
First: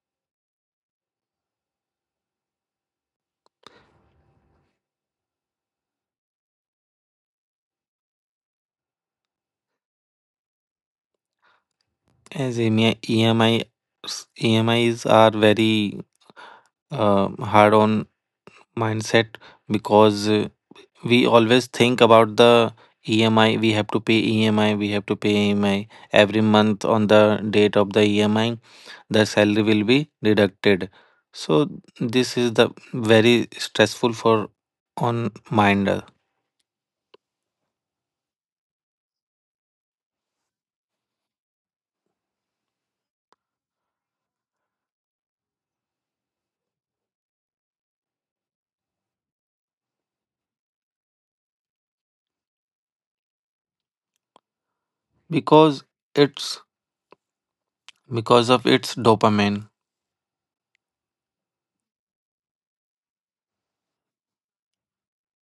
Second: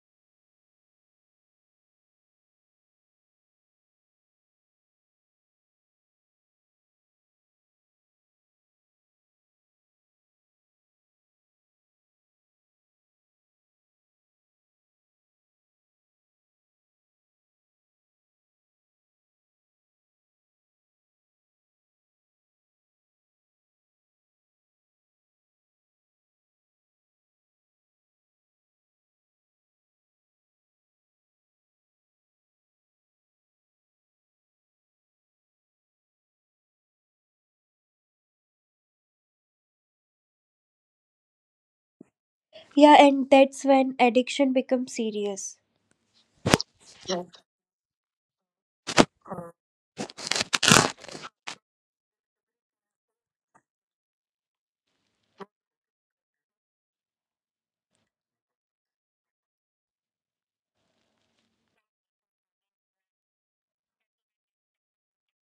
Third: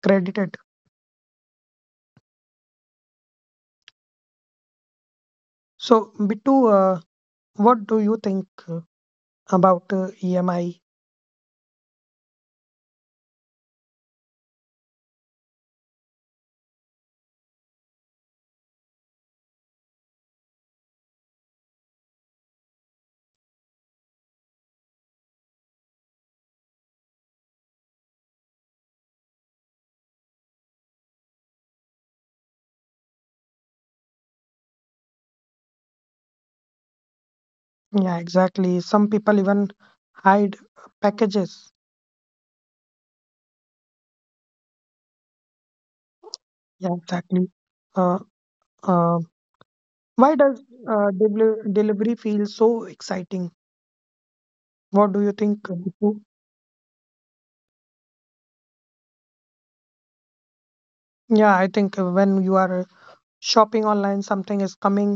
credited. So bitu, uh, what do you think uh, about uh, E M I?
As E M I, E M I E M Is are very uh, hard on mindset because uh, we always think about the E M I. We have to pay E M I. We have to pay E M I every month on the date of the E M I. The salary will be deducted. So this is the very stressful for on mind uh,
Yeah, exactly. Some people even hide packages.
Yeah, and that's when addiction becomes serious.
Yeah, exactly. uh, uh, why does uh, deli- delivery feel so exciting? What do you
because
think, uh, Bitu?
it's because of its dopamine.
Yeah, I think uh, when you are uh, shopping online, something is coming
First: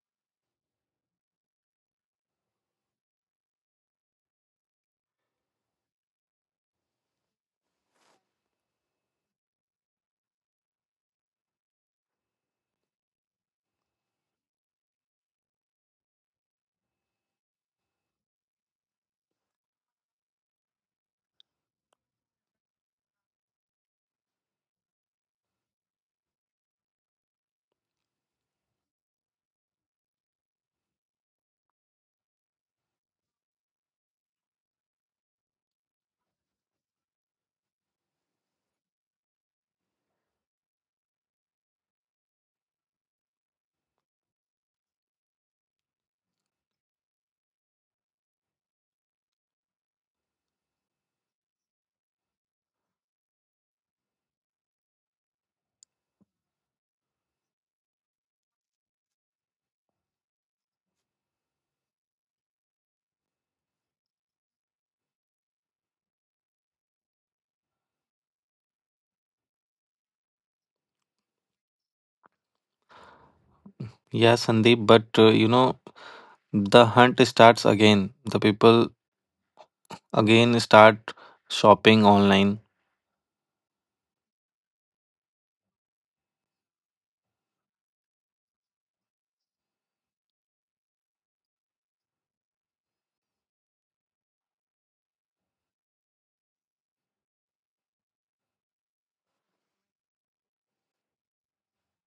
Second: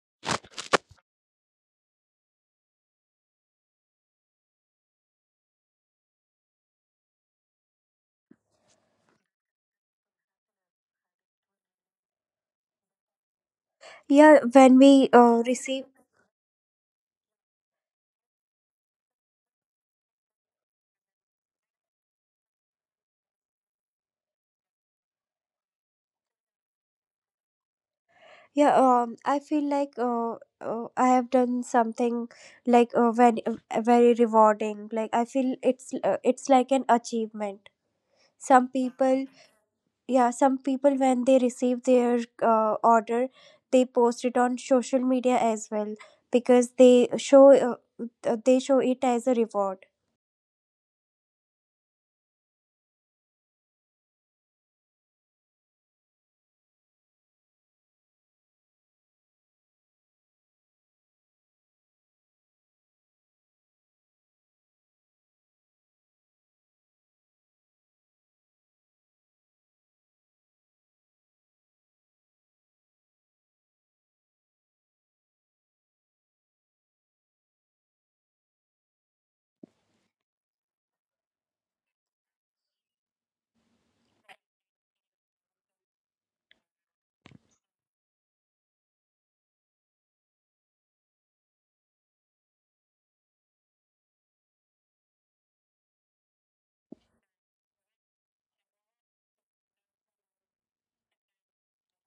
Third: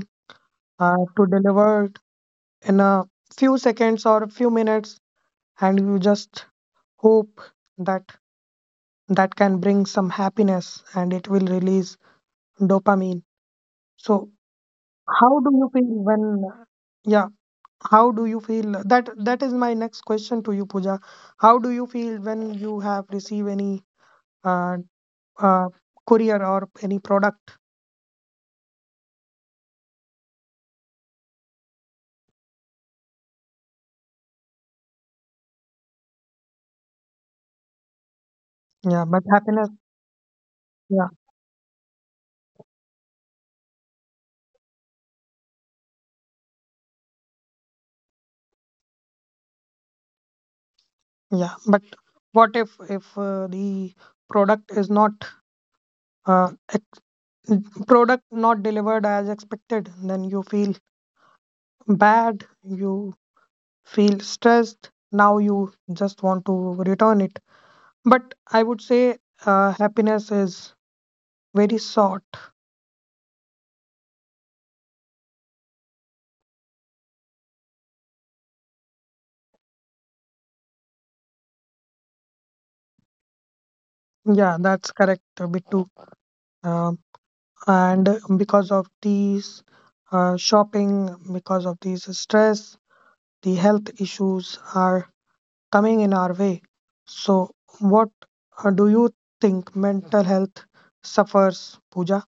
uh, to deliver in a few seconds or a few minutes, and you just hope that that can bring some happiness and it will release dopamine. So
Yeah, when we
how
uh,
do you
receive.
feel when, yeah, how do you feel? That that is my next question to you, Pooja. How do you feel when you have received any uh, uh, courier or any product?
Yeah, um, I feel like uh, uh, I have done something like uh, very, very rewarding. Like I feel it's uh, it's like an achievement. Some
Yeah, but
people,
happiness.
yeah, some
Yeah.
people when they receive their uh, order, they post it on social media as well because they show uh, uh, they show it as a reward.
Yeah, but what if if uh, the product is not uh, product not delivered as expected, then you feel bad, you feel stressed. Now you just want to return it. But I would say uh, happiness is very short.
Yeah, Sandeep. But uh, you know, the hunt starts again. The people again start shopping online.
Yeah, that's correct, Bittu. Um, and because of these uh, shopping, because of these stress, the health issues are coming in our way. So, what uh, do you think mental health suffers, Pooja?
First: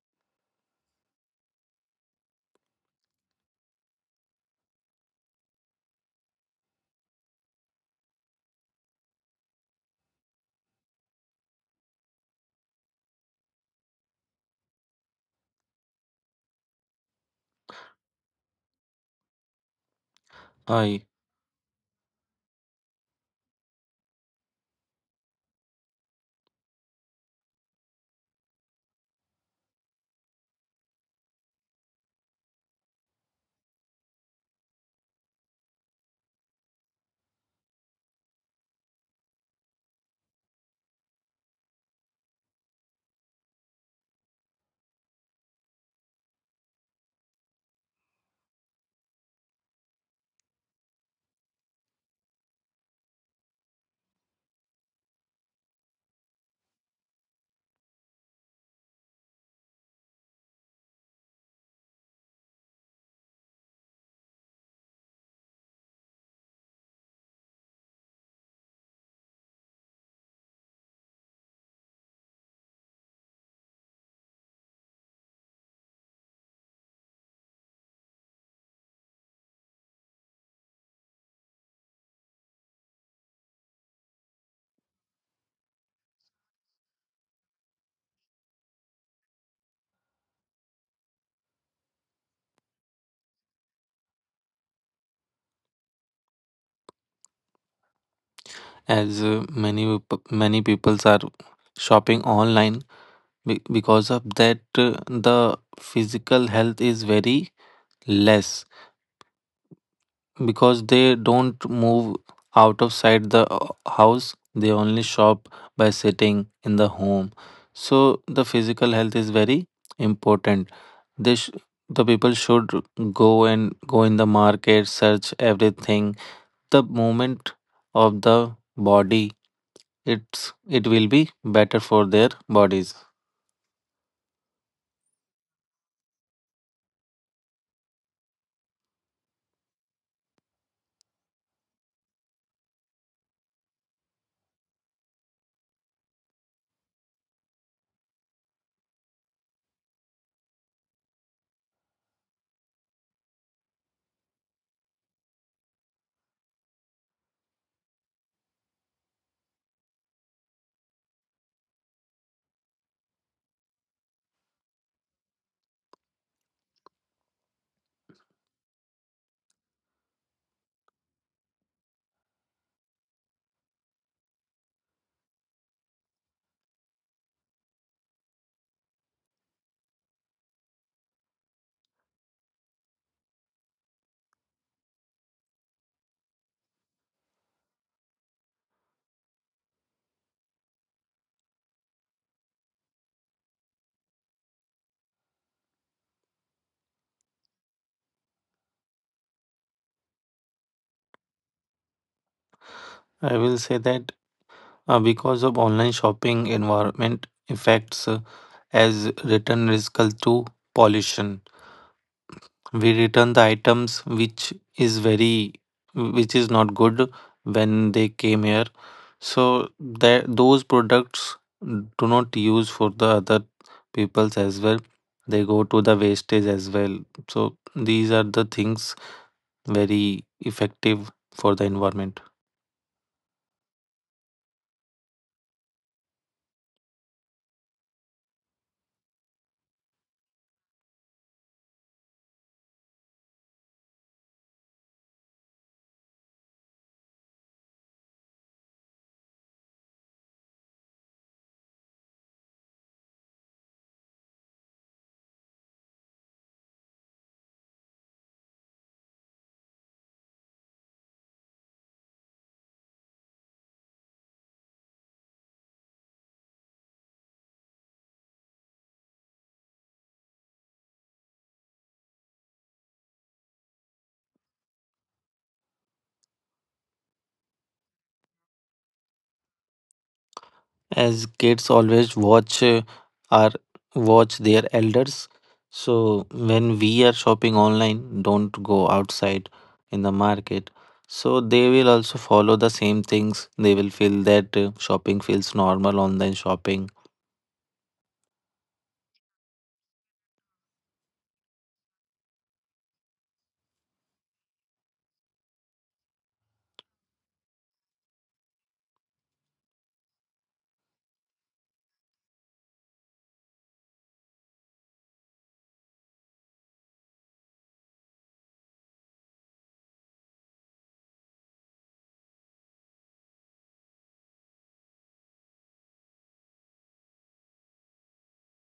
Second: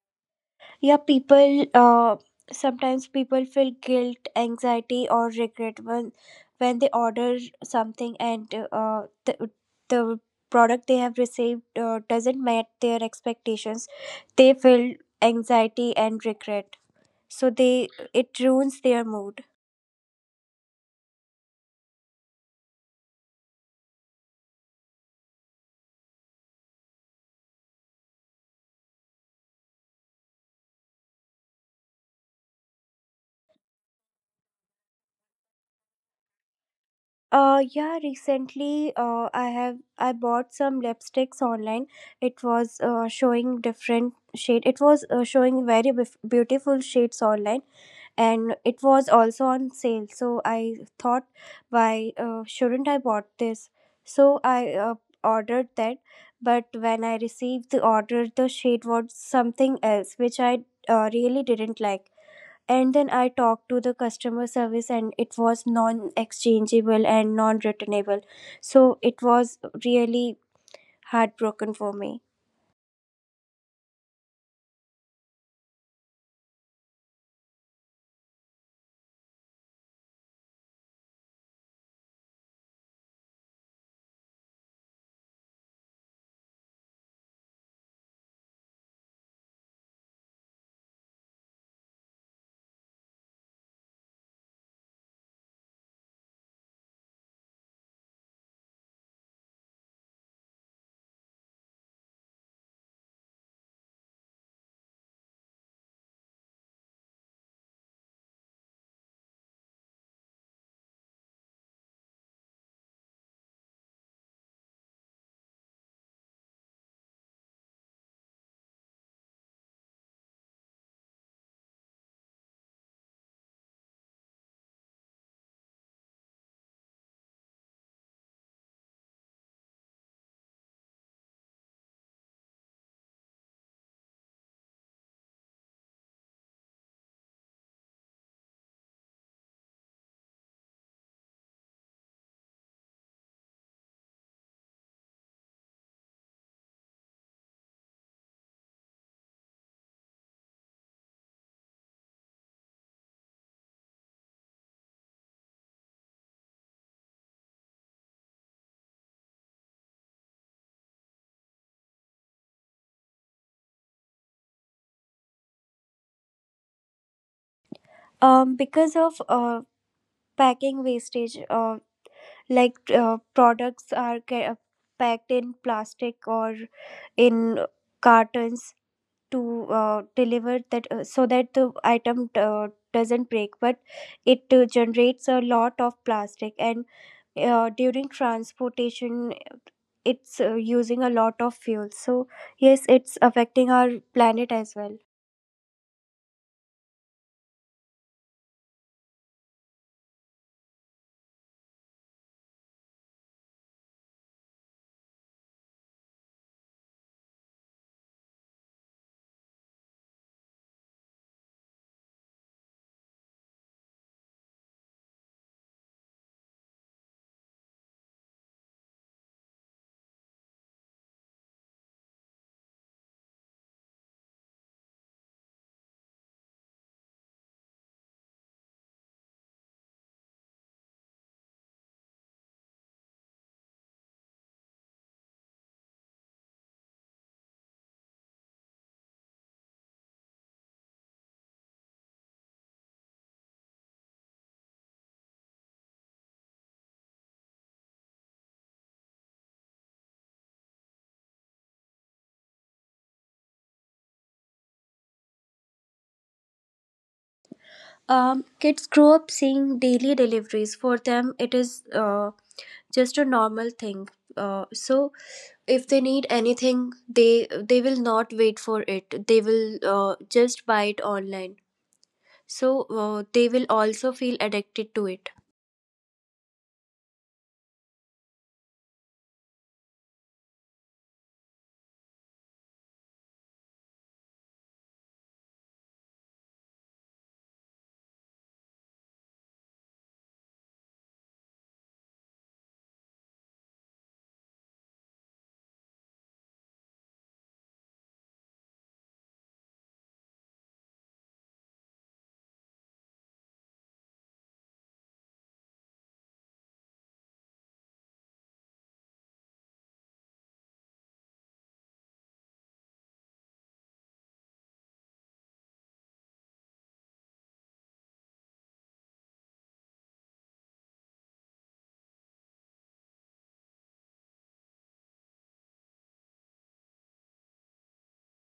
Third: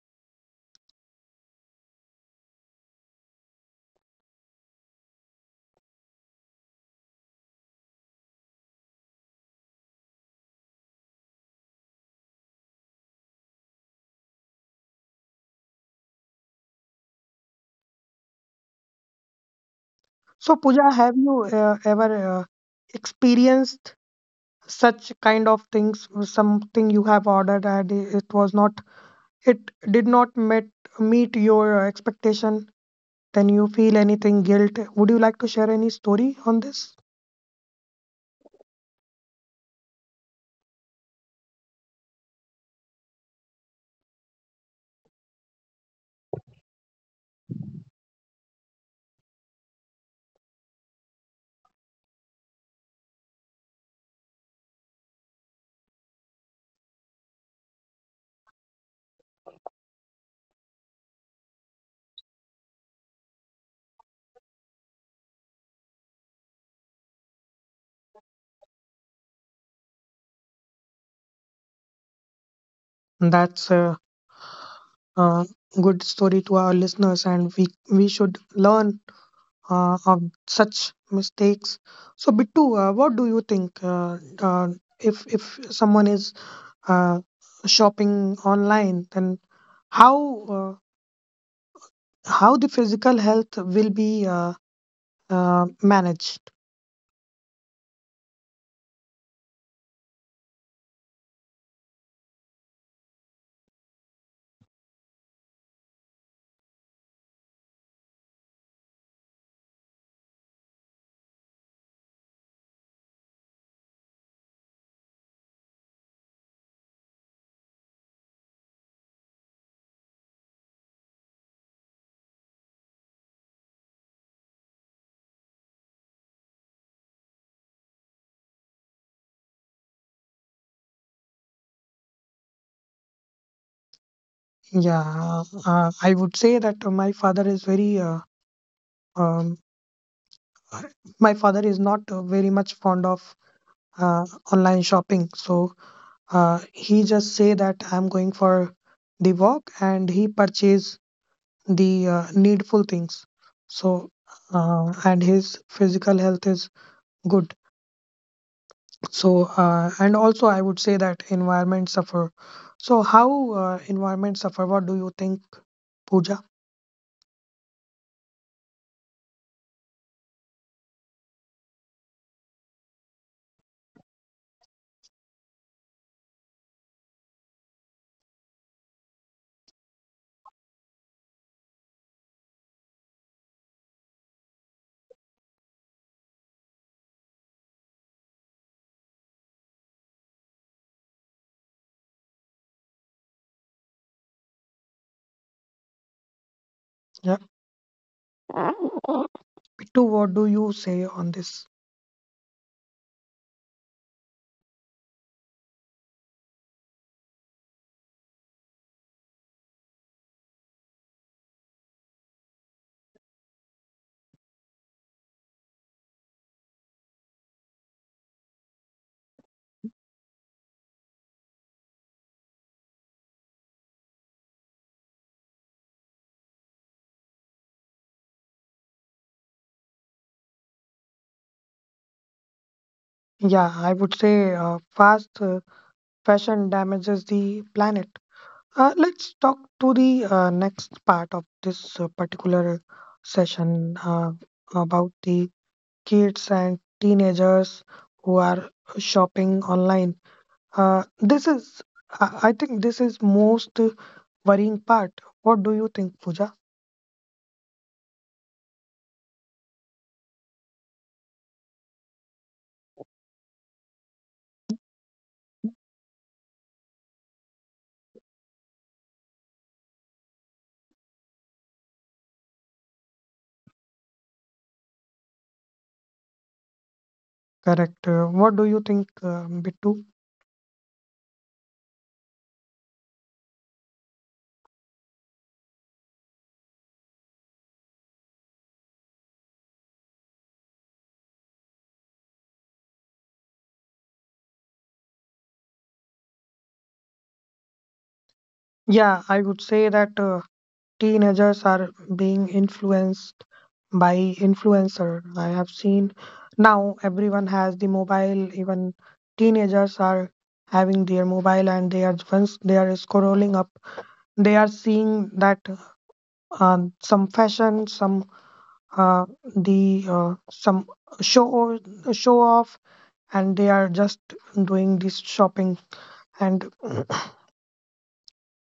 Yeah, people, uh, sometimes people feel guilt, anxiety, or regret when when they order something and uh, the, the product they have received uh, doesn't meet their expectations. They feel anxiety and regret, so they it ruins their mood.
So, Pooja,
I.
have you uh, ever uh, experienced such kind of things? Something you have ordered and i- it was not, it did not met, meet your uh, expectation. Then you feel anything guilt. Would you like to share any story on this?
Uh, yeah, recently uh I have I bought some lipsticks online. It was uh, showing different shade. It was uh, showing very bef- beautiful shades online, and it was also on sale. So I thought, why uh, shouldn't I bought this? So I uh, ordered that, but when I received the order, the shade was something else which I uh, really didn't like. And then I talked to the customer service, and it was non exchangeable and non returnable. So it was really heartbroken for me.
That's a, uh, good story to our listeners, and we we should learn uh, of such mistakes. So, Bittu, uh, what do you think? Uh, uh, if if someone is uh, shopping online, then how uh, how the physical health will be uh, uh, managed?
As uh, many peop- many people are shopping online, Be- because of that uh, the physical health is very less because they don't move out of side the, uh, house, they only shop by sitting in the home. So the physical health is very important. they sh- the people should go and go in the market, search everything. The movement of the body, it's it will be better for their bodies.
Yeah, uh, I would say that my father is very uh, um, my father is not uh, very much fond of uh, online shopping. So uh, he just say that I'm going for the walk and he purchase the uh, needful things. So uh, and his physical health is good. So, uh, and also I would say that environment suffer. So, how uh, environment suffer? What do you think, Pooja?
Um because of uh, packing wastage, uh, like uh, products are ca- packed in plastic or in cartons to uh, deliver that, uh, so that the item uh, doesn't break. But it uh, generates a lot of plastic, and uh, during transportation it's uh, using a lot of fuel. So yes, it's affecting our planet as well.
Yeah, Pittu, what do you say on this?
I will say that uh, because of online shopping environment effects, uh, as return risk to pollution. We return the items which is very, which is not good when they came here, so that those products do not use for the other peoples as well. They go to the wastage as well. So these are the things very effective for the environment.
Yeah, I would say uh, fast uh, fashion damages the planet. Uh, let's talk to the uh, next part of this uh, particular session, uh, about the kids and teenagers who are shopping online. Uh, this is, I I think, this is most worrying part. What do you think, Pooja?
Um, kids grow up seeing daily deliveries. For them it is uh, just a normal thing. Uh, so if they need anything, they they will not wait for it. They will uh, just buy it online. So uh, they will also feel addicted to it.
Correct. Uh, what do you think, uh, Bittu?
As kids always watch uh, our watch their elders, so when we are shopping online, don't go outside in the market, so they will also follow the same things. They will feel that uh, shopping feels normal, online shopping.
Yeah, I would say that uh, teenagers are being influenced by influencer. I have seen now everyone has the mobile, even teenagers are having their mobile, and they are, once they are scrolling up, they are seeing that uh, some fashion, some uh, the uh, some show show off, and they are just doing this shopping, and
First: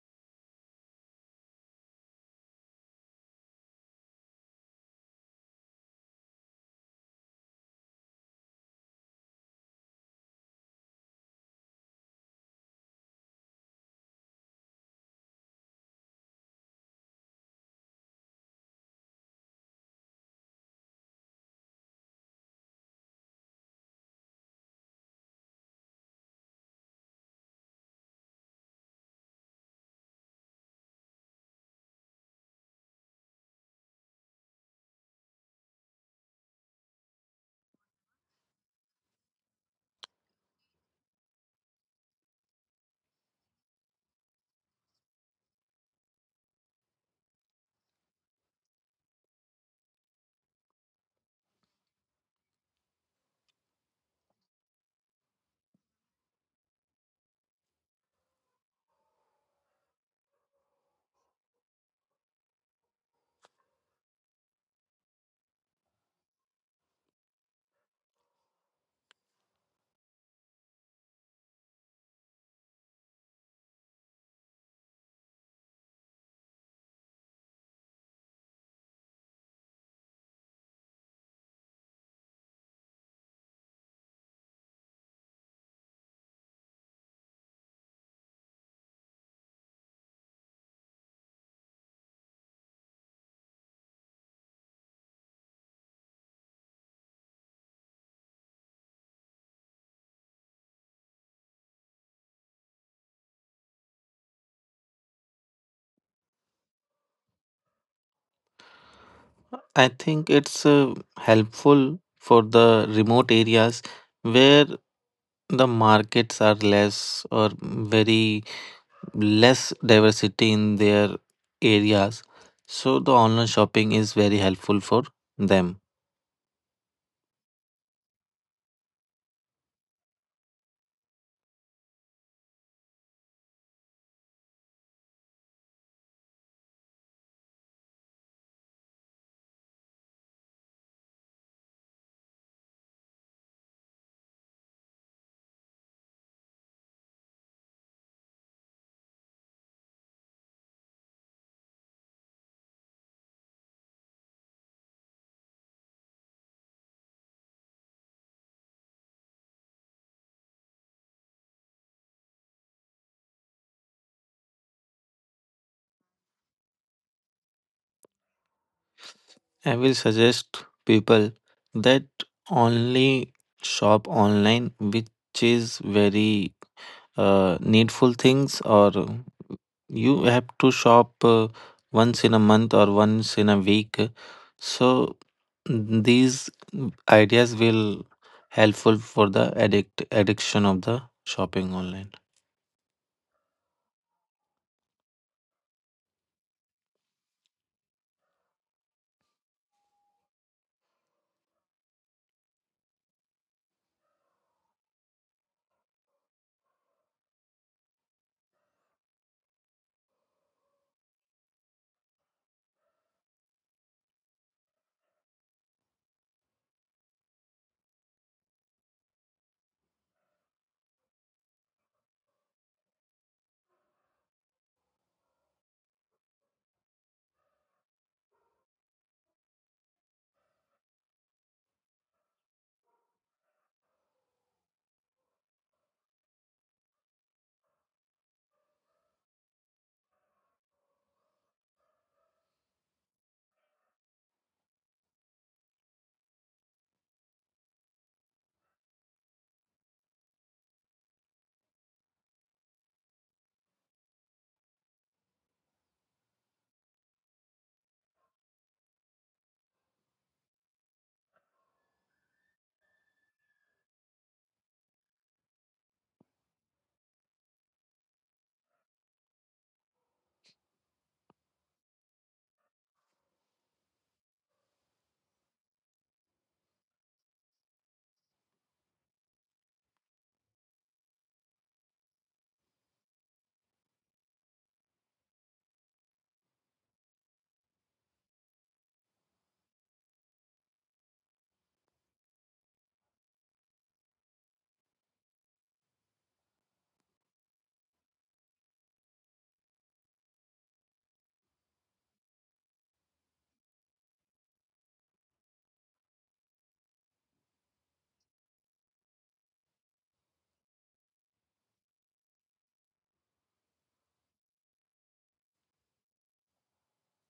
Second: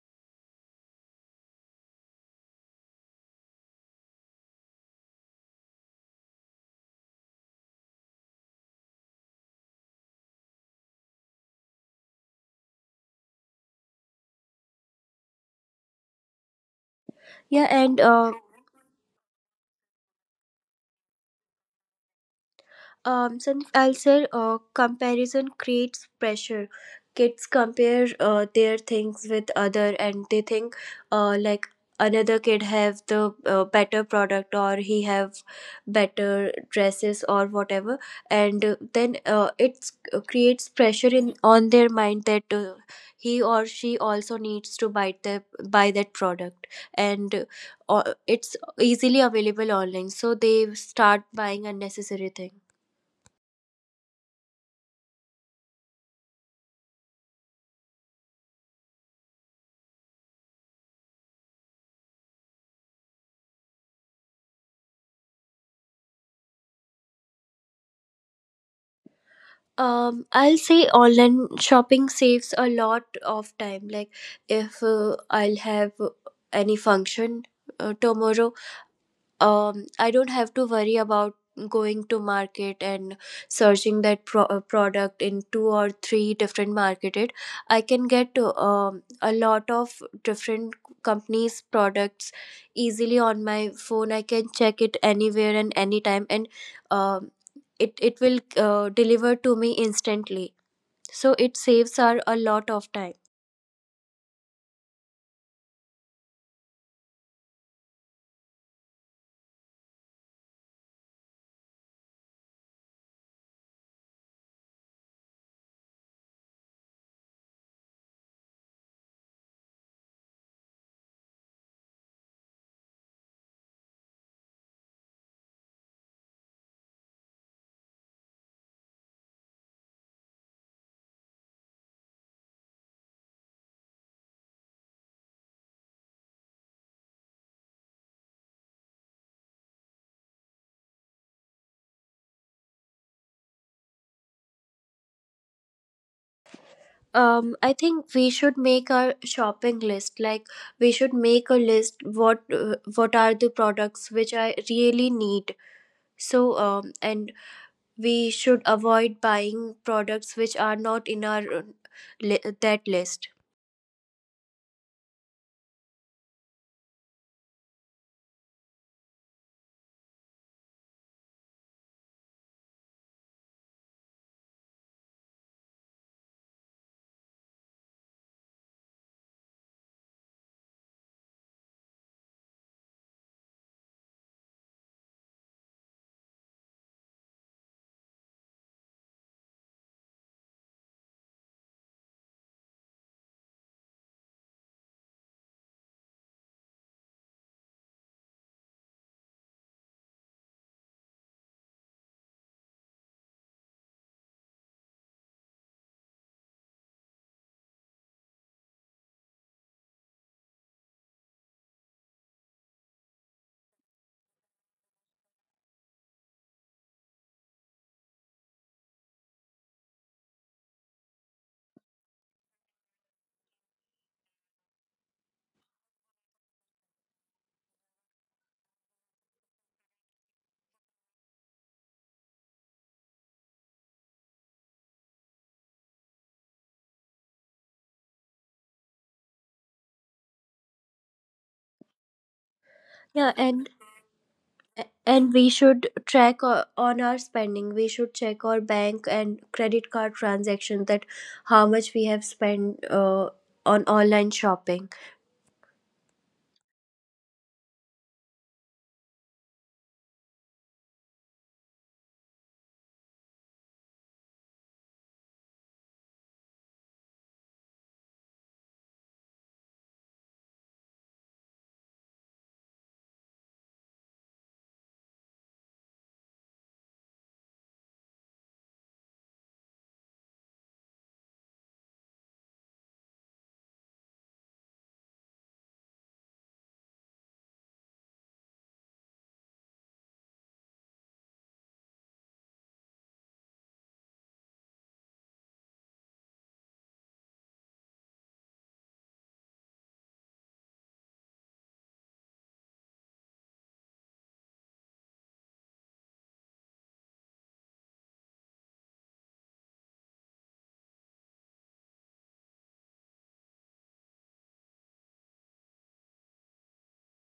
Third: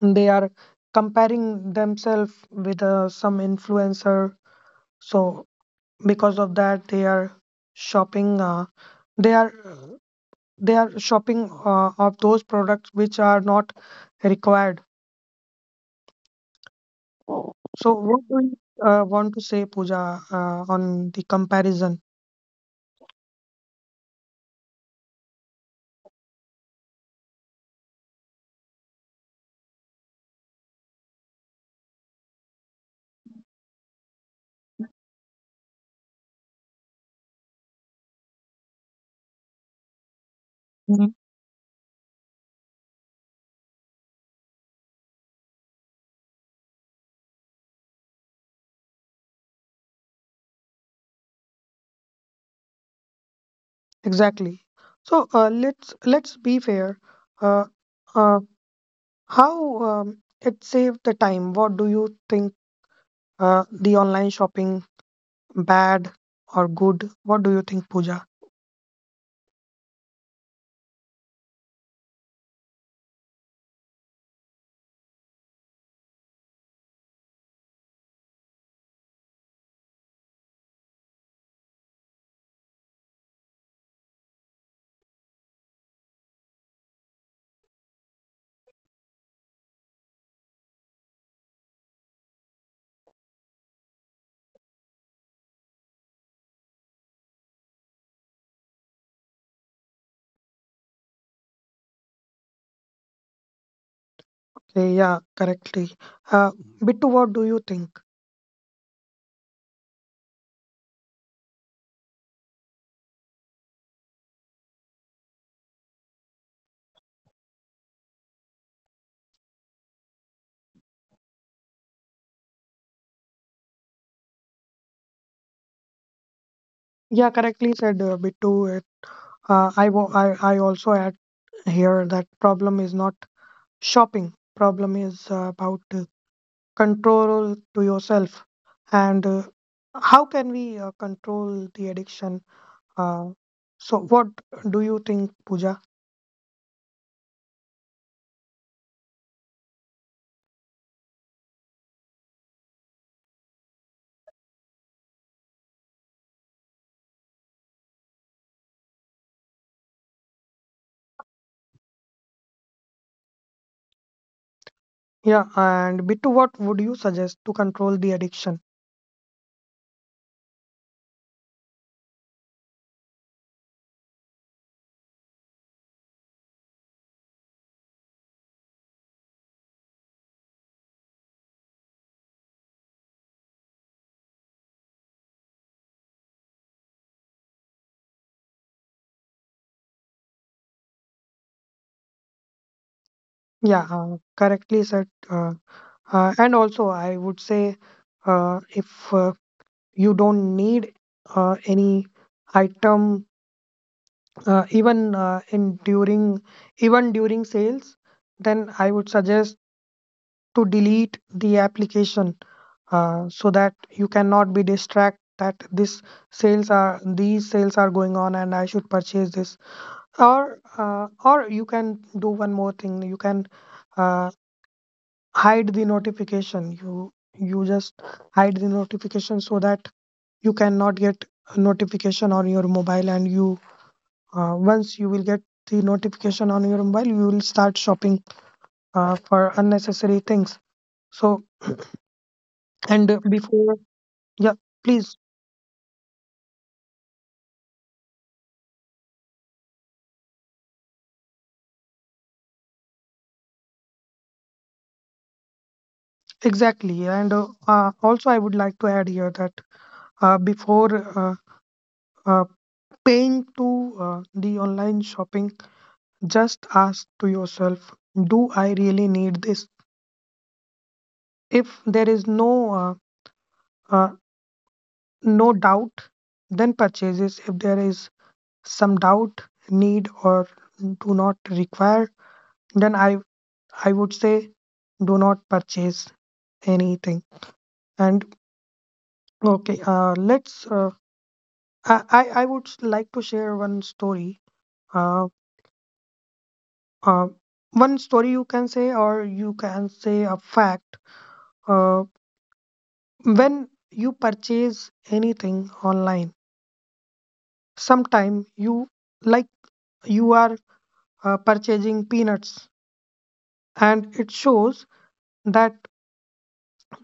they are comparing themselves with uh, some influencer. So because of that they are shopping uh, they are they are shopping uh, of those products which are not required.
Yeah,
So
and
what
uh,
do you uh, want to say, pooja, uh, on the comparison?
um some, I'll say, uh, comparison creates pressure. Kids compare uh, their things with other, and they think uh, like another kid have the uh, better product, or he have better dresses or whatever. And uh, then uh, it uh, creates pressure
Mhm.
in on their mind that uh, he or she also needs to buy the buy that product. And uh, it's easily available online, so they start buying unnecessary things.
Exactly. So uh, let's let's be fair. uh, uh, How, um, it saved the time? What do you think uh, the online shopping bad or good? What do you think, Pooja?
Um, I'll say online shopping saves a lot of time. Like if uh, I'll have any function uh, tomorrow, um I don't have to worry about going to market and searching that pro- uh, product in two or three different marketed. I can get um, a lot of different companies products easily on my phone. I can check it anywhere and anytime, and um, it it will uh, deliver to me instantly, so it saves our a lot of time.
Okay, yeah, correctly. Uh, Bittu, what do you think?
I think it's uh, helpful for the remote areas where the markets are less or very less diversity in their areas, so the online shopping is very helpful for them.
Yeah, correctly said, uh, Bittu. Uh, I, wa- I, I also add here that problem is not shopping. Problem is uh, about uh, control to yourself, and uh, how can we uh, control the addiction? Uh, so what do you think, Pooja?
um I think we should make our shopping list. Like we should make a list what, uh, what are the products which I really need. So um and we should avoid buying products which are not in our uh, li- that list.
Yeah, and Bittu, what would you suggest to control the addiction?
I will suggest people that only shop online, which is very uh, needful things, or you have to shop uh, once in a month or once in a week. So these ideas will helpful for the addict addiction of the shopping online.
Yeah, uh, correctly said. Uh, uh, and also, I would say uh, if uh, you don't need uh, any item, uh, even uh, in during even during sales, then I would suggest to delete the application, uh, so that you cannot be distracted that this sales are these sales are going on and I should purchase this. Or uh, or you can do one more thing. You can uh, hide the notification. you you just hide the notification, so that you cannot get a notification on your mobile. And you uh, once you will get the notification on your mobile, you will start shopping uh, for unnecessary things. So and uh,
Yeah, and
before, yeah, please.
and we should track o- on our spending. We should check our bank and credit card transactions that how much we have spent uh, on online shopping.
Exactly. And uh, uh, also, I would like to add here that uh, before uh, uh, paying to uh, the online shopping, just ask to yourself, do I really need this? If there is no uh, uh, no doubt, then purchases. If there is some doubt, need or do not require, then I I would say do not purchase anything. And okay, uh, let's, uh, I, I I would s- like to share one story. Uh, uh, One story you can say, or you can say a fact. Uh, when you purchase anything online, sometime you like you are uh, purchasing peanuts, and it shows that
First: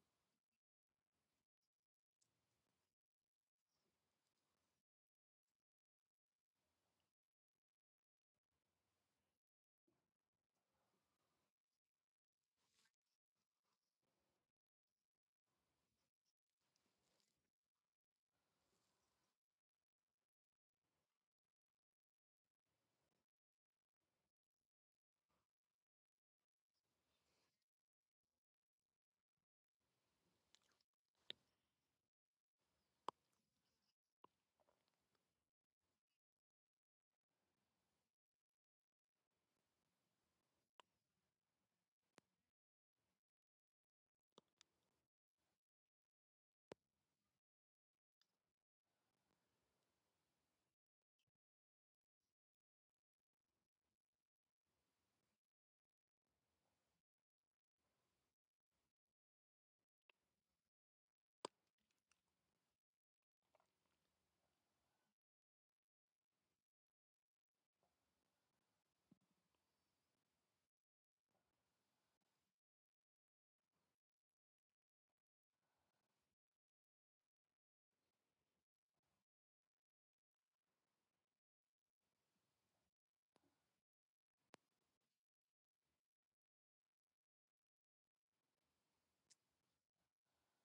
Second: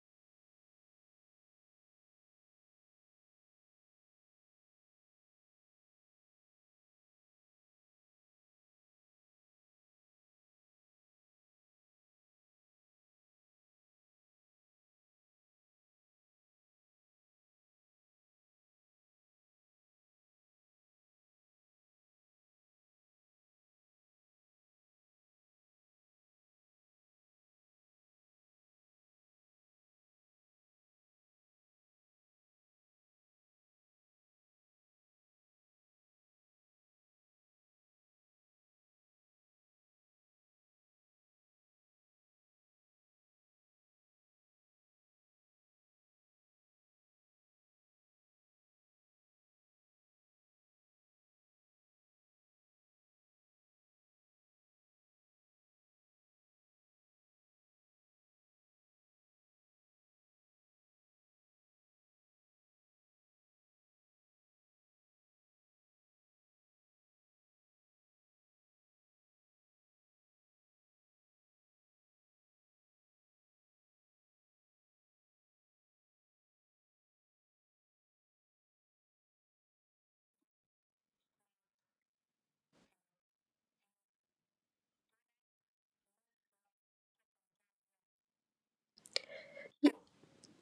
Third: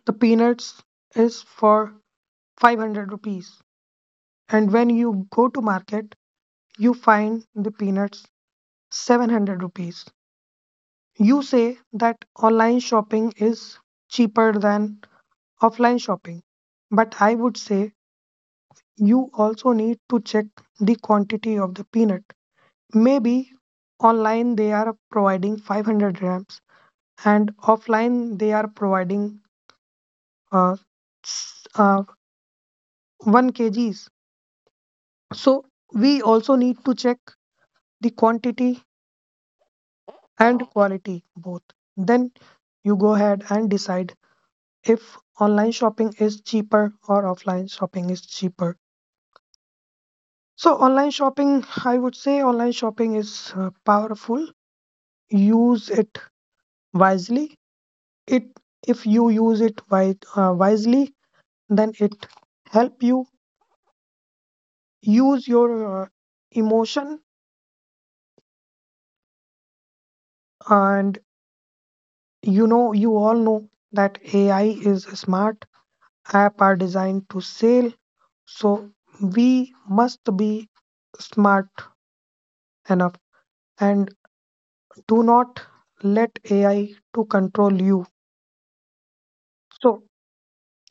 the peanuts is for five hundred rupees, and when you go to market, you find the peanuts seven hundred rupees. You say that online shopping is cheaper than offline shopping, but I would say you also need to check the quantity of the peanut. Maybe online they are providing five hundred grams and offline they are providing uh, s- uh, one kgs. So we also need to check the quantity and quality both. Then you go ahead and decide if online shopping is cheaper or offline shopping is cheaper. So, online shopping, I would say online shopping is uh, powerful. Use it wisely. It, if you use it wi- uh, wisely, then it help you use your uh, emotion. And you know, you all know that A I is smart. App are designed to sell. So we must be smart enough and do not let A I to control you. So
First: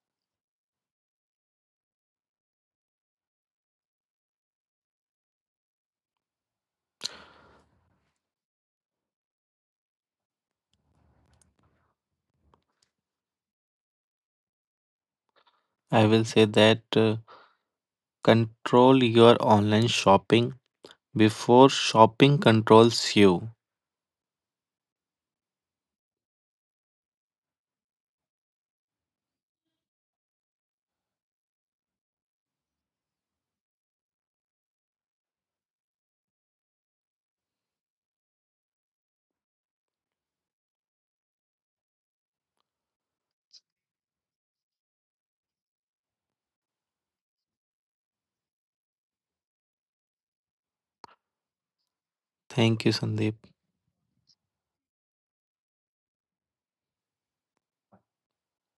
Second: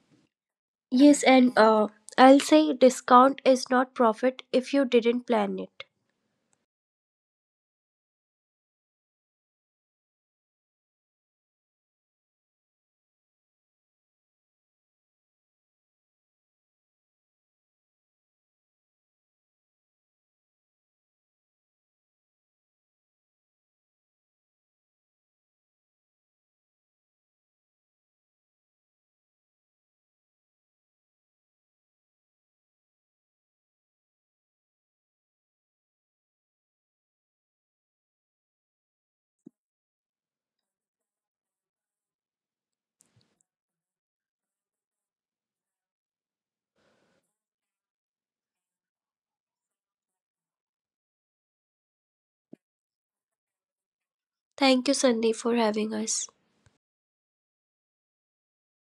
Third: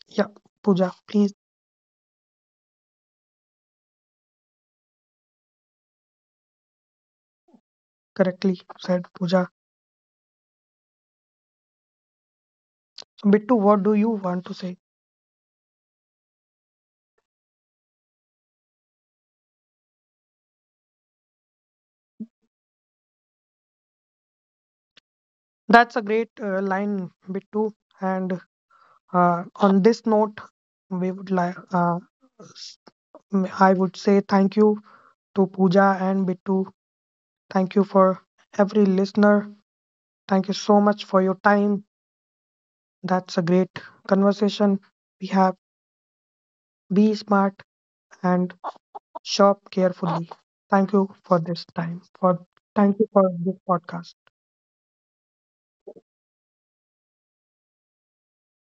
yeah, Pooja,
Yes,
please.
and uh, I'll say discount is not profit if you didn't plan it.
Correctly said, Pooja. So Bittu, what do you want to say?
I will say that, uh, control your online shopping before shopping controls you.
That's a great uh, line, Bittu. And uh, on this note, we would like uh, s- I would say thank you to Pooja and Bittu. Thank you for every listener. Thank you so much for your time. That's a great conversation we have. Be smart and shop carefully. Thank you for this time. For
Thank you,
thank you for
Sandeep.
this podcast.
Thank you, Sandeep, for having us.